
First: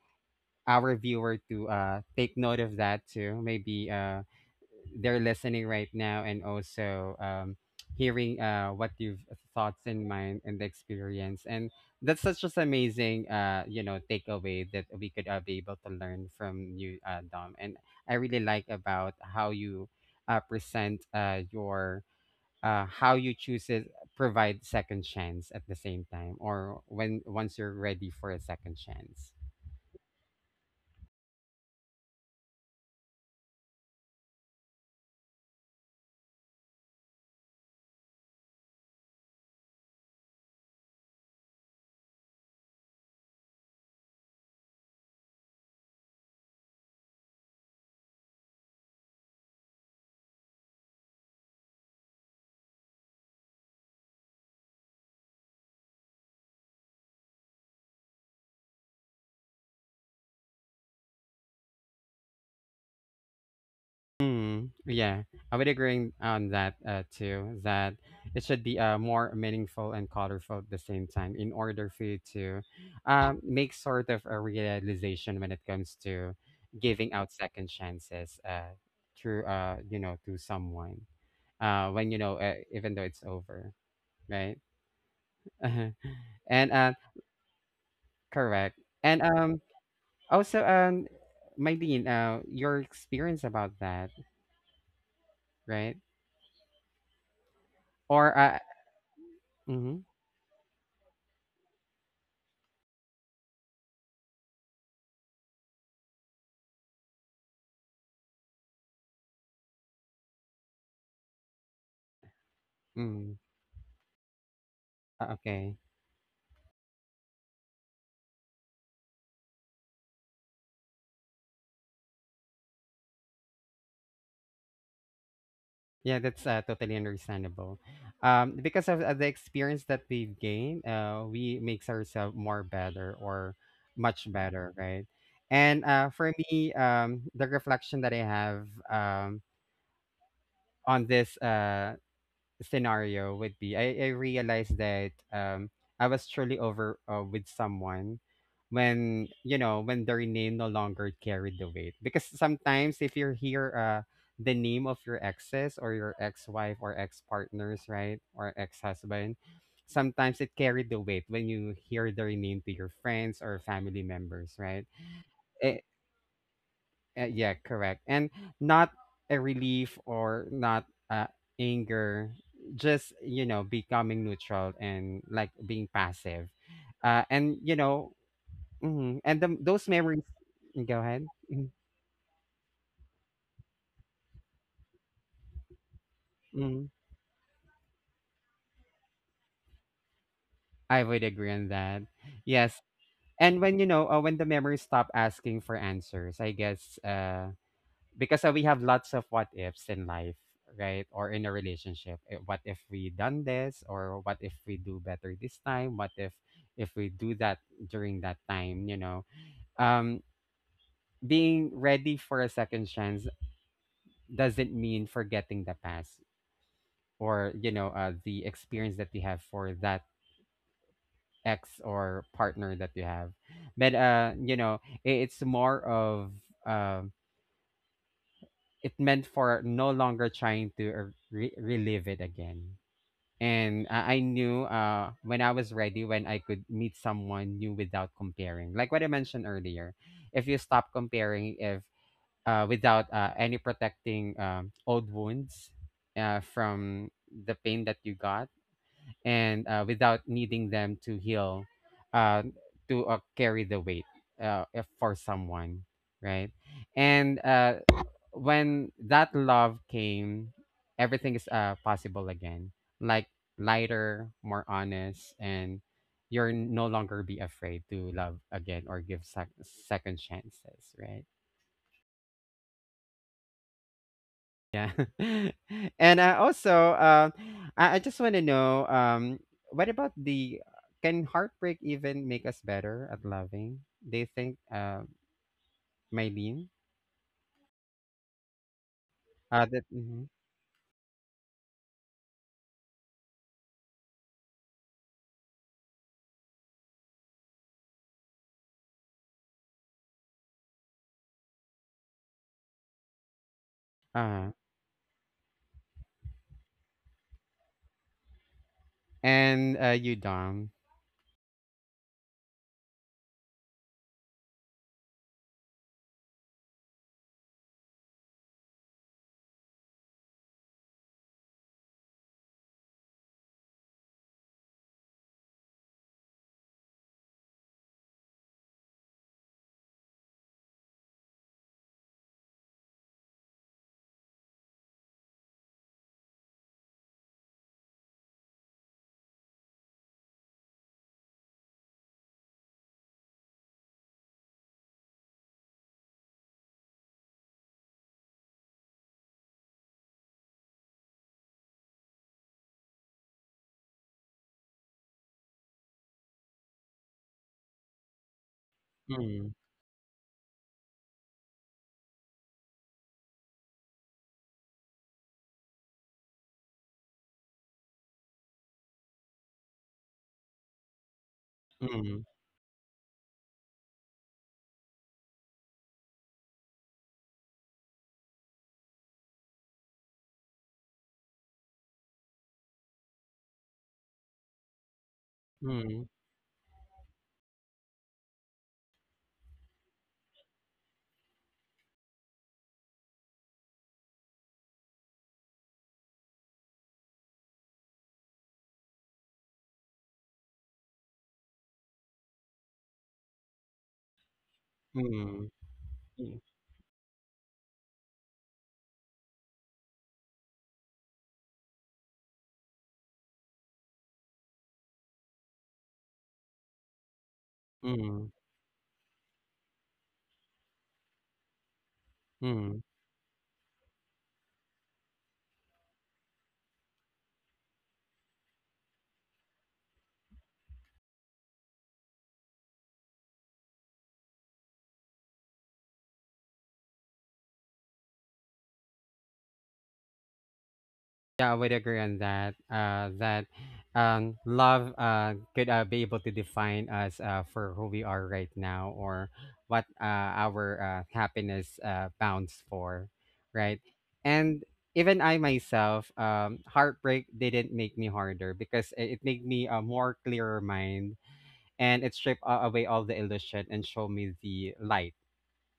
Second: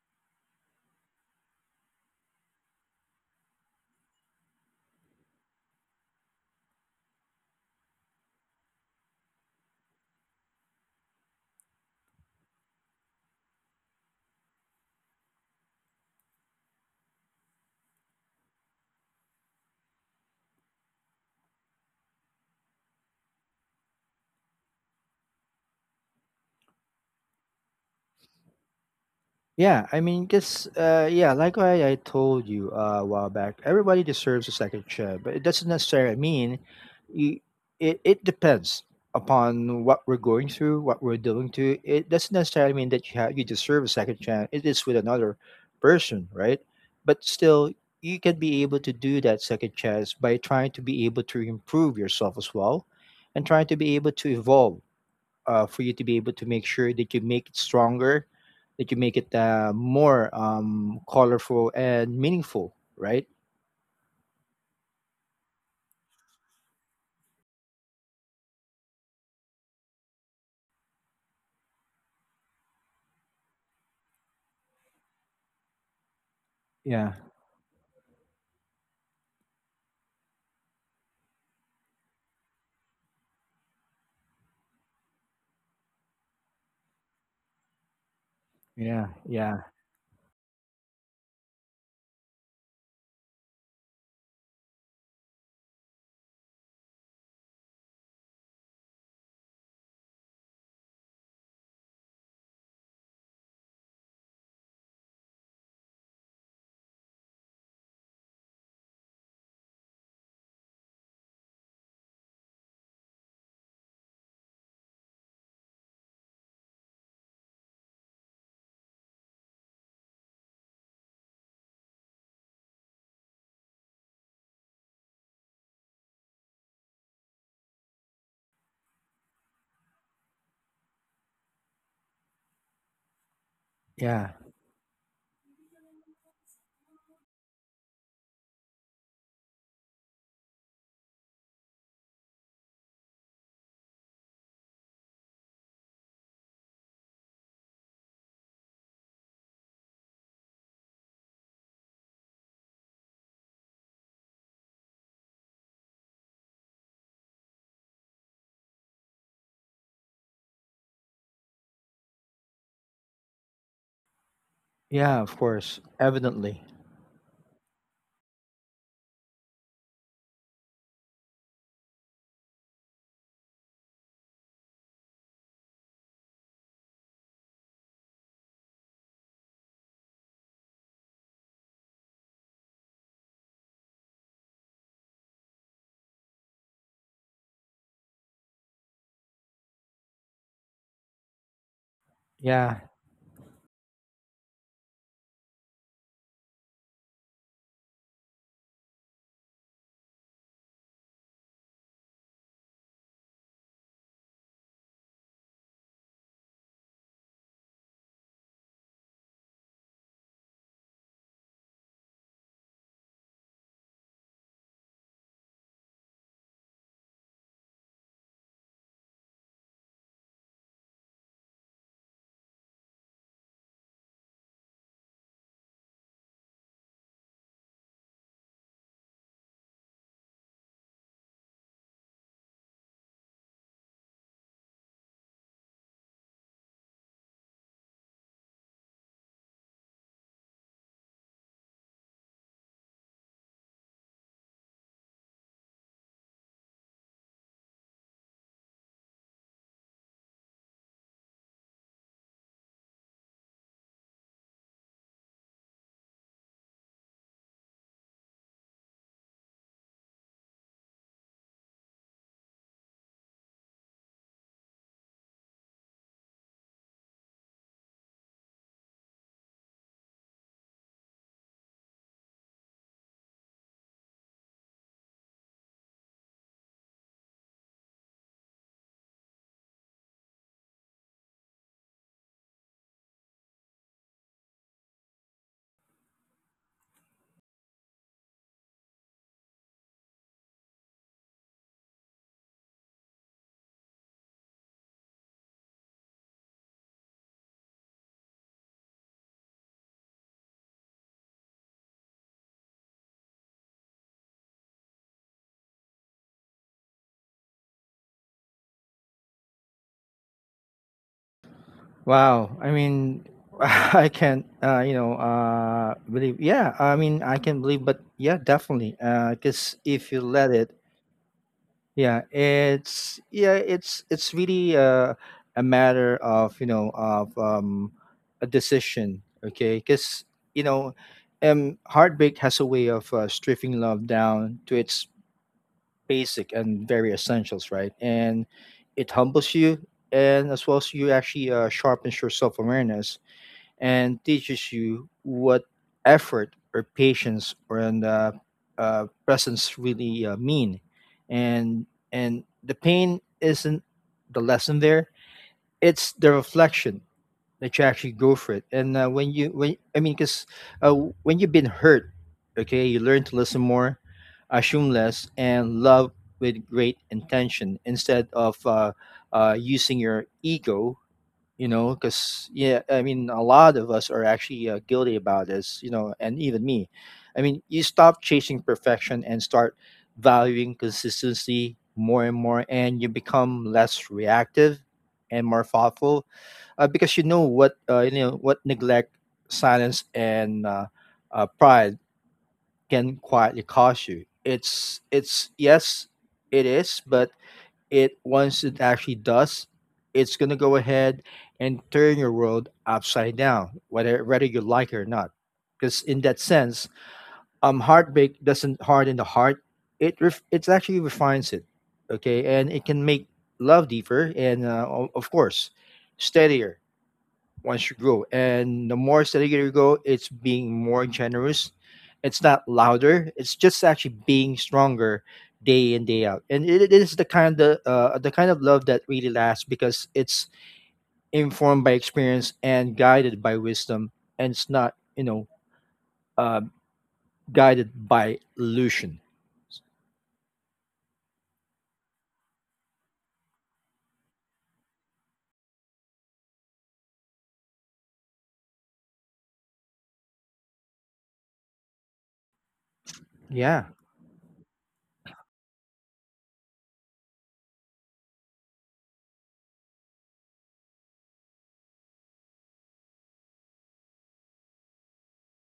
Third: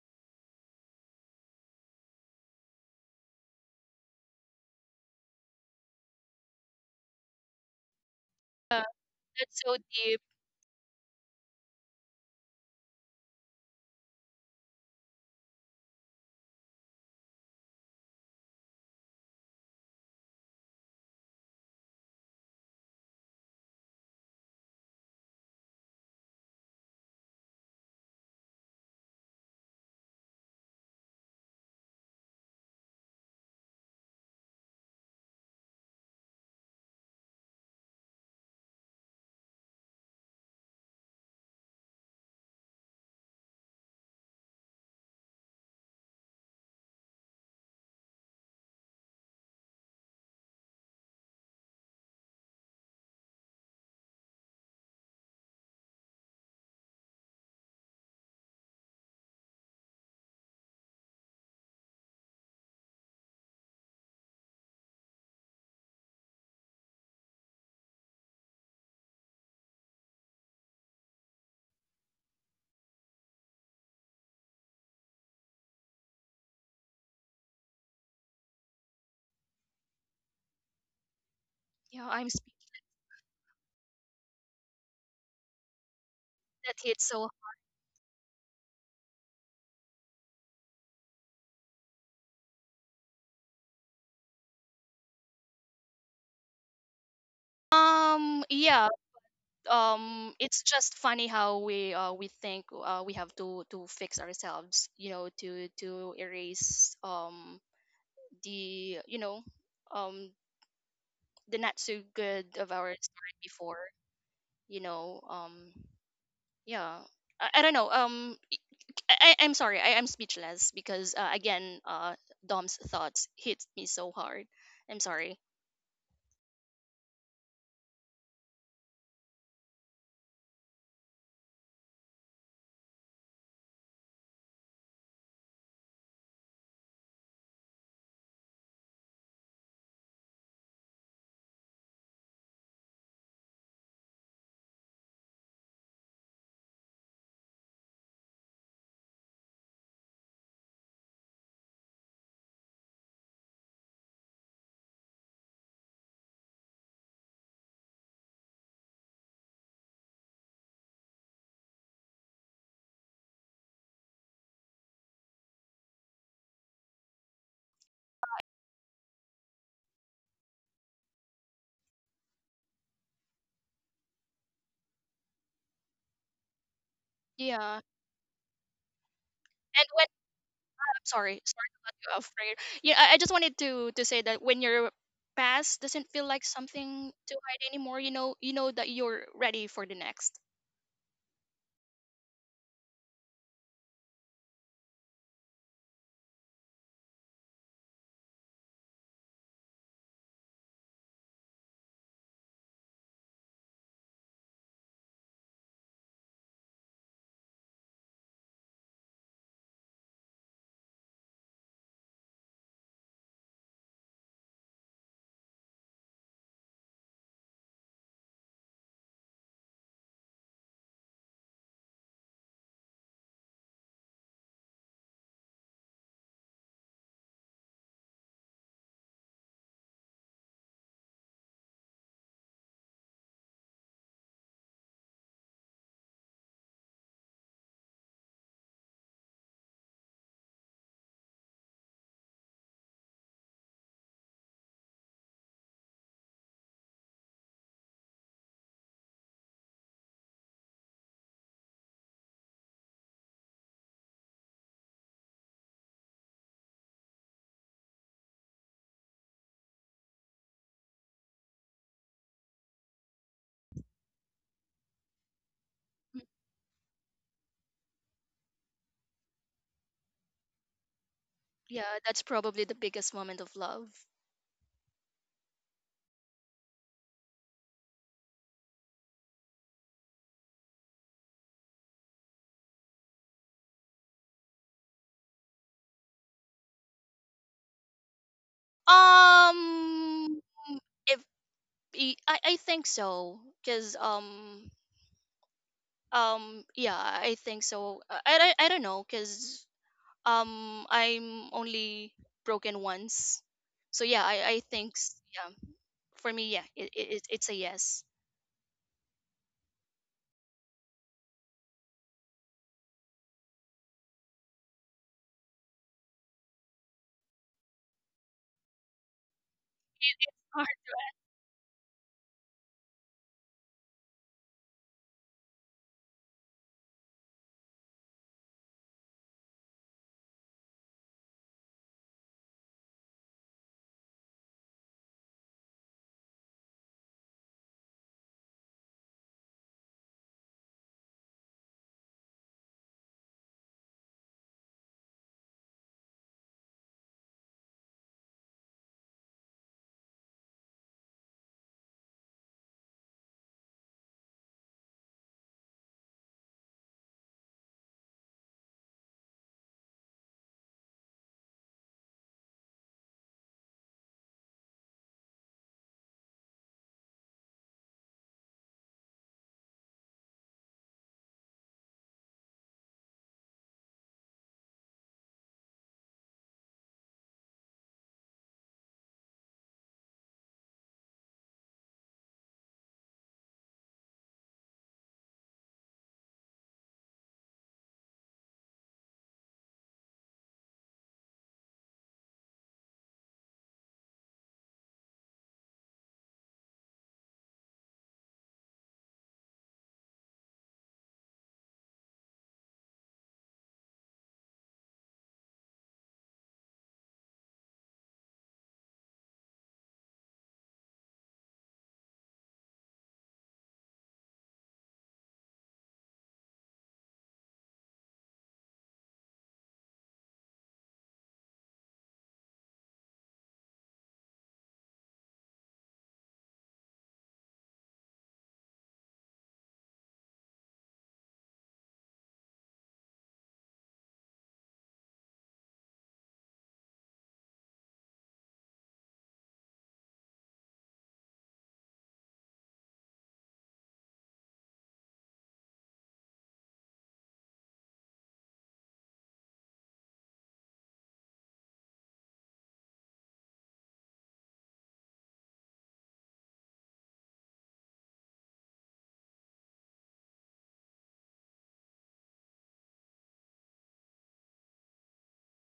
our viewer to uh take note of that too. Maybe uh they're listening right now and also um, hearing uh,
Uh,
what you've uh,
that's so
thoughts in
deep.
mind and the experience. And that's such just amazing, uh, you know, takeaway that we could uh, be able to learn from you, uh, Dom. And I really like about how you uh, present uh, your, uh, how you choose it, provide second chance at the same time, or when once you're ready for a second chance.
Yeah, I mean, because uh, yeah, like what I told you uh, a while back, everybody deserves a second chance, but it doesn't necessarily mean you, it. It depends upon what we're going through, what we're doing to. It doesn't necessarily mean that you have, you deserve a second chance. It is with another person, right? But still, you can be able to do that second chance by trying to be able to improve yourself as well, and trying to be able to evolve uh, for you to be able to make sure that you make it stronger, that you make it uh, more um, colorful and meaningful, right?
Mm, yeah, I would agree on that uh, too. That it should be uh, more meaningful and colorful at the same time, in order for you to um, make sort of a realization when it comes to giving
Yeah,
out second chances, uh, through, uh, you know, to someone, uh,
Yeah,
when you
I'm
know, uh,
speaking.
even though it's over, right? And
That
uh,
hit so.
correct.
yeah,
And um,
yeah,
also, um, Maylene, uh, your experience about that, right? Or
Um,
uh,
yeah.
mhm.
Um. It's just funny how we uh we think uh we have to to fix ourselves. You know, to to erase um the, you know, um the not so good of our story
Mm.
before. You know.
Uh,
Um.
Okay.
Yeah. I, I don't know. Um. I, I I'm sorry. I am speechless because uh, again, uh, Dom's thoughts hit me so hard. I'm sorry.
Yeah, that's uh, totally understandable. Um, because of uh, the experience that we've gained, uh, we makes ourselves more better or much
yeah,
better, right? And uh, for me, um, the reflection that I have um, on this uh, scenario would be, I, I realized that um I was truly over uh, with someone when, you know, when their name no longer carried the weight, because sometimes if you hear uh the name of your exes or your ex-wife or ex-partners, right, or ex-husband, sometimes it carried the weight when you hear their name to your friends or family members, right?
yeah. Of course,
Eh,
evidently.
uh, yeah, correct. And not a relief, or not uh, anger, just, you know, becoming neutral and like being passive. Uh, and, you
Yeah,
know, mhm, and the,
and
those
when
memories, mm, go
I'm
ahead.
sorry, sorry
Mhm,
to cut you off, Prayer. Yeah, I, I just wanted to to say that when your past doesn't feel like
mhm.
something to hide anymore, you know, you know that you're ready for the next.
I would agree on that.
Yeah.
Yes. And when, you know, uh, when the memories stop asking for answers, I guess, uh, because uh, we have lots of what ifs in life, right, or in a relationship. Eh, what if we done this, or what if we do better this time, what if if we do that during that time, you know, um, being ready for a second chance doesn't mean forgetting the past, or, you know, uh, the experience that you have for that ex or partner that you have. But uh you know, i- it's more of, um, it meant for no longer trying to, uh, re- relive it again. And I I knew uh, when I was ready, when I could meet someone new without comparing. Like what I mentioned earlier, if you stop comparing, if uh, without uh, any protecting um, old wounds uh, from the pain that you got, and uh, without needing them to heal, uh, to uh, carry the weight uh, if for someone, right? And uh, when that love came, everything is uh, possible again. Like, lighter, more honest, and
Mm,
you're no longer be afraid to love again or give sec- second chances, right?
yeah, that's probably the biggest moment of love.
Yeah. And I also, uh, I I just want to know, um, what about the can heartbreak even make us better at loving? Do you think, uh, Mylene? Uh, that, mhm.
Um, if I I think so, cause um um yeah, I think so. I I, I don't know, cause Um, I'm only broken once, so yeah, I
Uh,
I think s- yeah, for me, yeah, it, it it- it's a yes.
and uh, you, Dom.
Wow. I mean, I can't. Uh, you know, uh, believe. Yeah. I mean, I can believe, but yeah, definitely. Because if you let it,
Alright.
yeah, it's yeah, it's it's really a, a matter of, you know, of um, a decision, okay? Because, you know, um, heartbreak has a way of uh, stripping love down to its basic and very essentials, right? And it humbles you, and as well as you actually uh, sharpens your self awareness and teaches you what effort or patience or and, uh, uh, presence really uh, mean. And and the pain isn't the lesson there; it's the reflection that you actually go for it. And uh, when you,
Mm,
when I mean, because uh, when you've been hurt, okay, you learn to listen more, assume less, and love with great intention instead of uh, uh, using your ego, you know,
mm,
because yeah, I mean a lot of us are actually uh, guilty about this, you know, and even me, I mean you stop chasing perfection and start valuing consistency more and more, and you become less reactive and more
mm,
thoughtful uh, because you know what, uh, you know what neglect, silence and uh, uh, pride can quietly cost you. it's it's yes it is, but it once it actually does, it's gonna go ahead and turn your world upside down, whether whether you like it or not.
mm,
Because in that
mm,
sense, um, heartbreak doesn't harden the heart; it ref- it actually refines it. Okay, and it can make love deeper and, uh, o- of course, steadier once you grow.
mm,
And the more steady you go, it's being more generous. It's not
mm.
louder. It's just actually being stronger day in day out. And it, it is the kind of uh, the kind of love that really lasts because it's informed by experience and guided by wisdom, and it's not, you know, uh, guided by illusion.
Yeah, I would agree on that. Uh, that um, love uh, could uh, be able to define us uh, for who we are right now or what uh, our uh, happiness uh, bounds for, right?
Yeah,
And even I myself, um, heartbreak didn't make me harder, because it it made me a more clearer mind, and it stripped a- away all the illusion and showed me the light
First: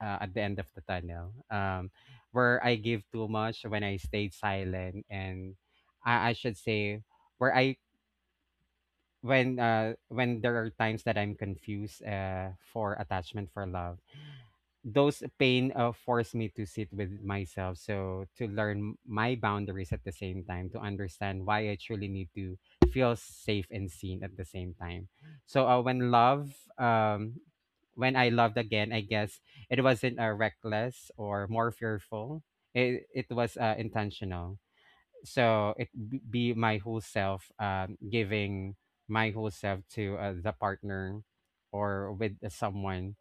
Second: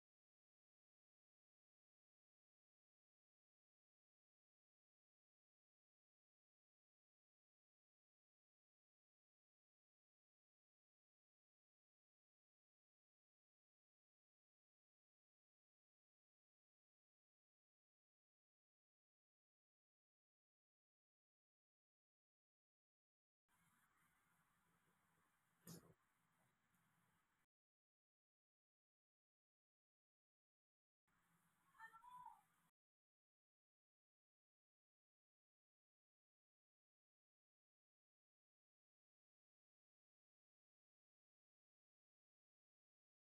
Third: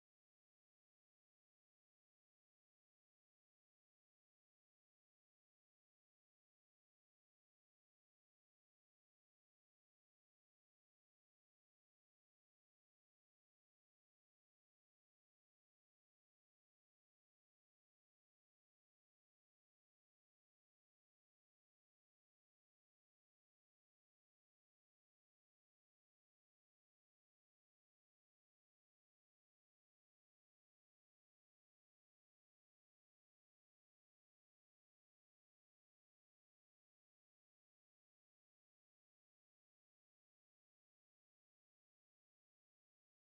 uh, at the end of the tunnel, um, where I give too much, when I stayed silent. And i, I should say, where i, when uh, when there are times that I'm confused uh, for attachment for love, those pain uh, forced me to sit with myself, so to learn my boundaries at the same time, to understand why I truly need to feel safe and seen at the same time. So uh, when love, um, when I loved again, I guess it wasn't uh, reckless or more fearful. It, it was uh, intentional. So it b- be my whole self, um, giving my whole self to uh, the partner or with someone.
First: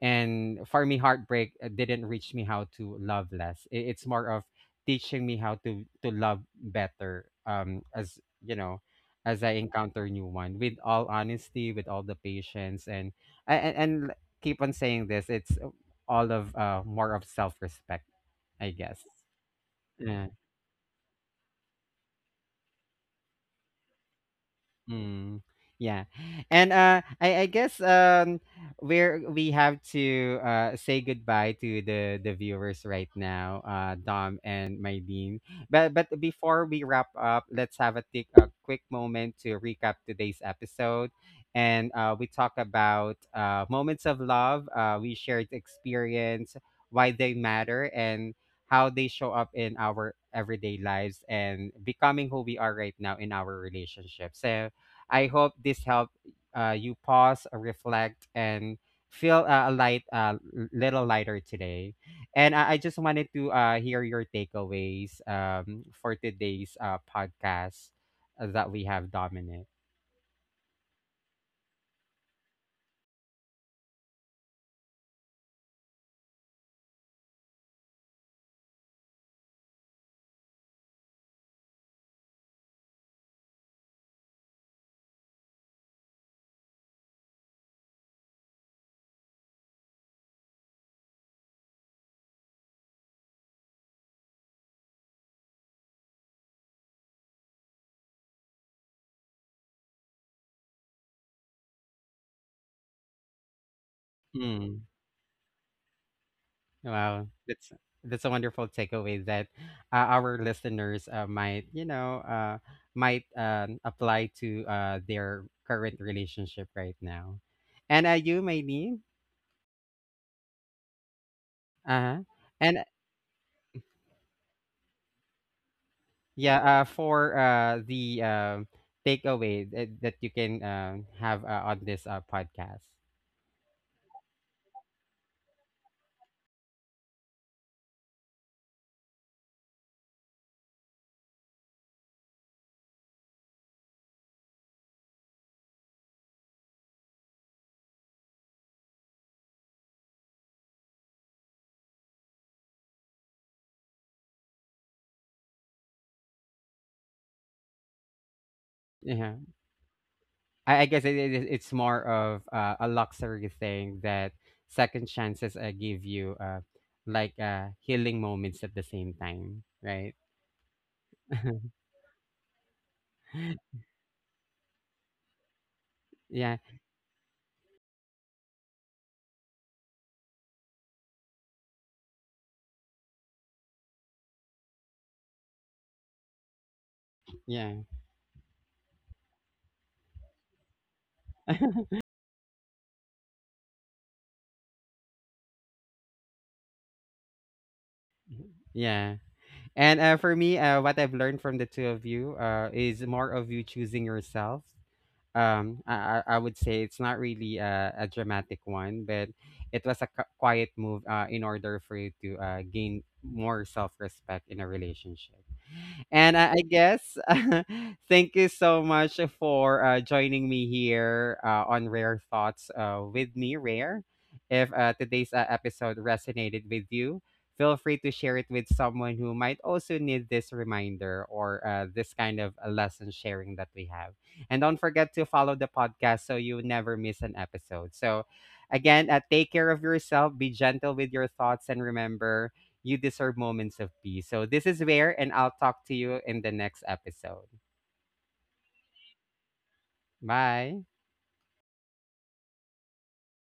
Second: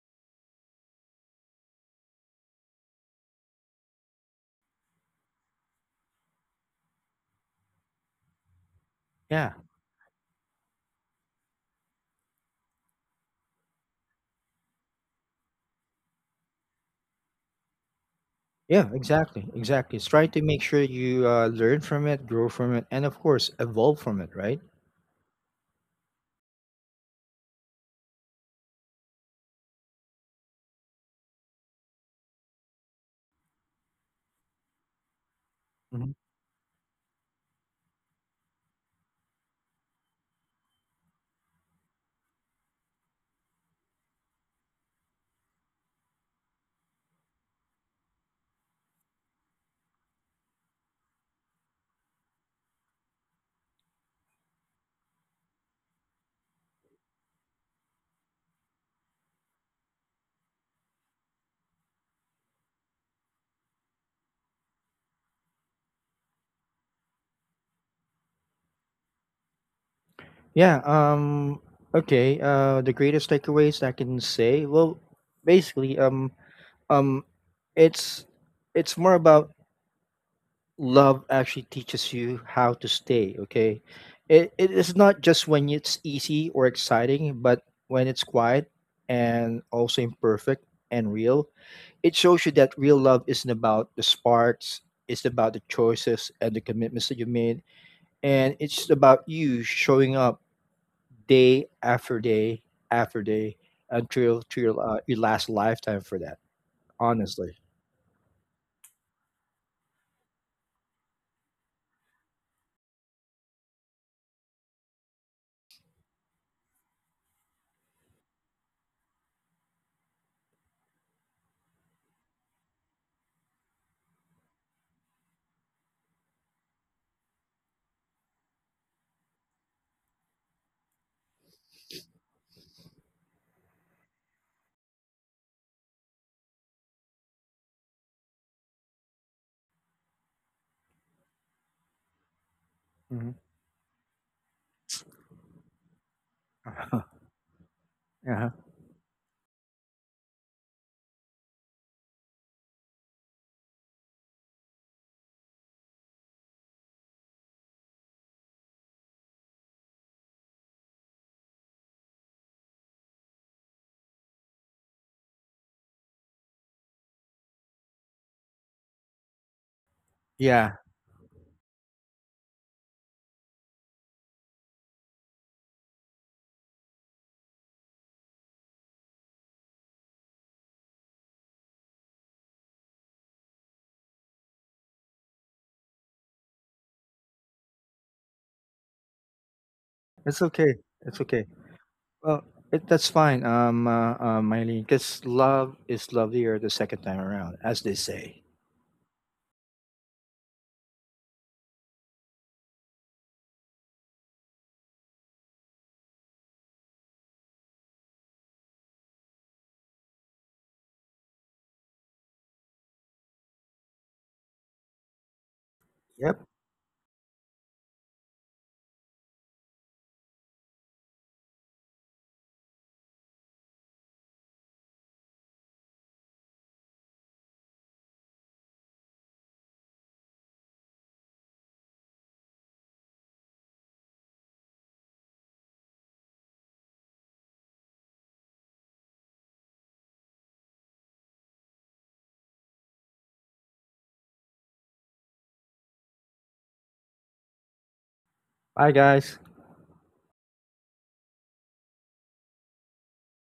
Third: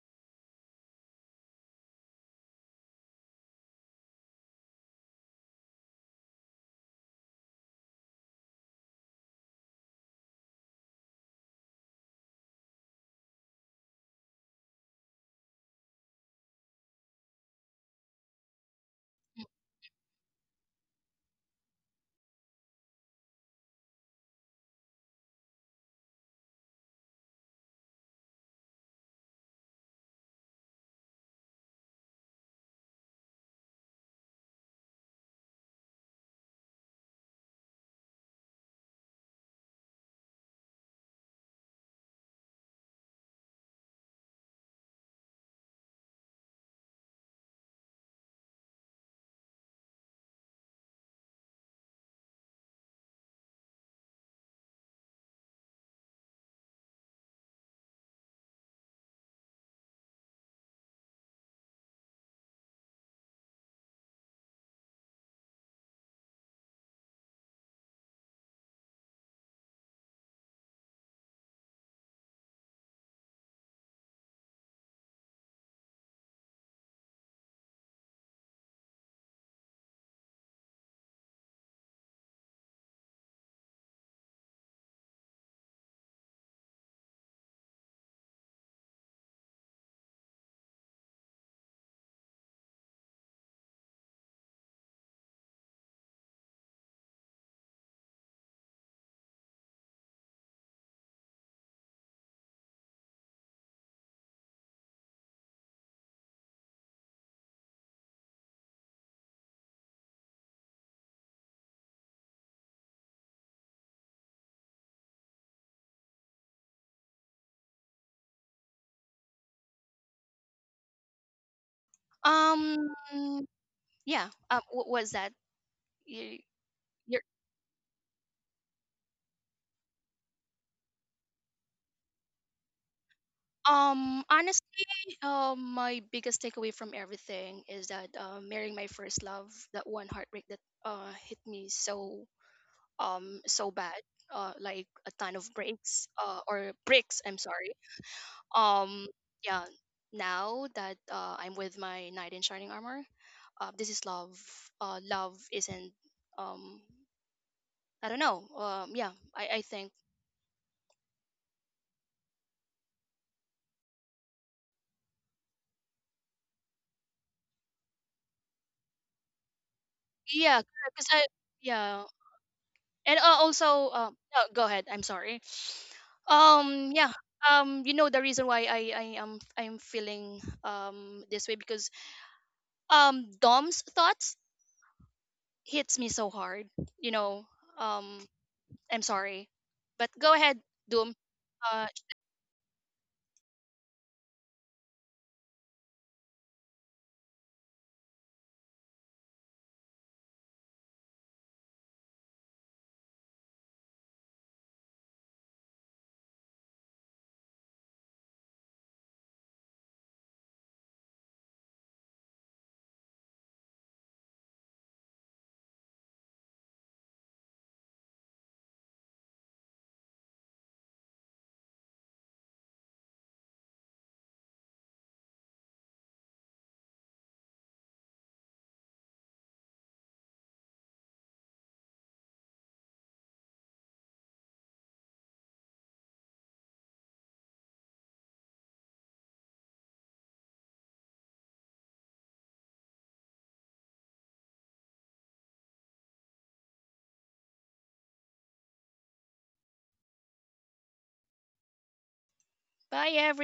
And for me, heartbreak uh, didn't reach me how to love less. I- it's more of teaching me how to to love better, um, as, you know, as I
yeah,
encounter new one with all honesty, with all the patience and and, and l- keep on saying this, it's uh, all of uh more of self-respect, I
yeah,
guess.
exactly, exactly. It's
Yeah.
try to make sure you uh, learn from it, grow from it, and of course, evolve from it, right?
Mm, yeah. And uh I, I guess um, we're we have to uh say goodbye to the the viewers right now, uh Dom and Mylene. But but before we wrap up, let's have a take a quick moment to recap today's episode. And uh we talk about uh moments of love, uh we shared experience, why they matter and how they show up in our everyday lives and becoming who we are right now in our relationship. So I hope this helped uh, you pause, uh, reflect, and feel uh, a light, uh, l- little lighter today. And I, I just wanted to uh, hear your takeaways um, for today's uh, podcast uh, that we have, Dominic.
Yeah, um okay, uh the greatest takeaways I can say, well, basically um um it's it's more about love actually teaches you how to stay, okay? It it is not just when it's easy or exciting, but when it's quiet and also imperfect and real. It shows you that real love isn't about the sparks, it's about the choices and the commitments that you made, and it's about you showing up day after day after day until to your,
Mm,
uh, your last lifetime for that.
wow,
Honestly.
that's that's a wonderful takeaway that uh, our listeners uh, might, you know, uh, might um, apply to uh, their current relationship right now. And uh, you, Maylene? Uh-huh. And
Um, yeah. Um, what was that? You,
yeah, uh,
you're,
for uh, the um, takeaway that, that you can um, have uh, on this uh, podcast.
um, honestly, um, my biggest takeaway from everything is that uh, marrying my first love, that one heartbreak that uh hit me so
Hmm.
um so bad, uh, like a ton of breaks, uh, or bricks. I'm sorry.
Yeah.
um yeah, now that uh, I'm with my knight in shining armor, uh, this is love. uh love isn't um I don't know. um yeah,
Yeah,
i i think.
I, I guess it, it, it's more of uh, a luxury thing that second chances uh, give you, uh, like uh, healing moments at the same time, right?
Yeah,
Yeah.
because I, yeah. And uh, also uh, no, go ahead, I'm sorry.
Yeah,
um yeah, um you know, the reason why i i am, I'm feeling um this way, because um Dom's thoughts hits me so hard, you know.
yeah,
um I'm sorry, but go
It's
ahead,
okay.
Doom.
It's okay.
Uh,
Well, it, that's fine, um, uh, uh, Mylene, because love is lovelier the second time around, as they say.
yeah. And uh, for me, uh, what I've learned from the two of you uh, is more of you choosing yourself, um, I, I I would say it's not really a, a dramatic one, but it was a qu- quiet move uh, in order for you to uh, gain more self-respect in a relationship. And
Yep.
I I guess, thank you so much for uh, joining me here uh, on Rare Thoughts uh, with me, Rare. If uh, today's uh, episode resonated with you, feel free to share it with someone who might also need this reminder, or uh, this kind of uh, lesson sharing that we have. And don't forget to follow the podcast so you never miss an episode. So, again, uh, take care of yourself, be gentle with your thoughts, and remember, you deserve moments of peace. So this is where, and I'll talk to you in the next episode.
Bye, guys.
Bye.
bye, everyone.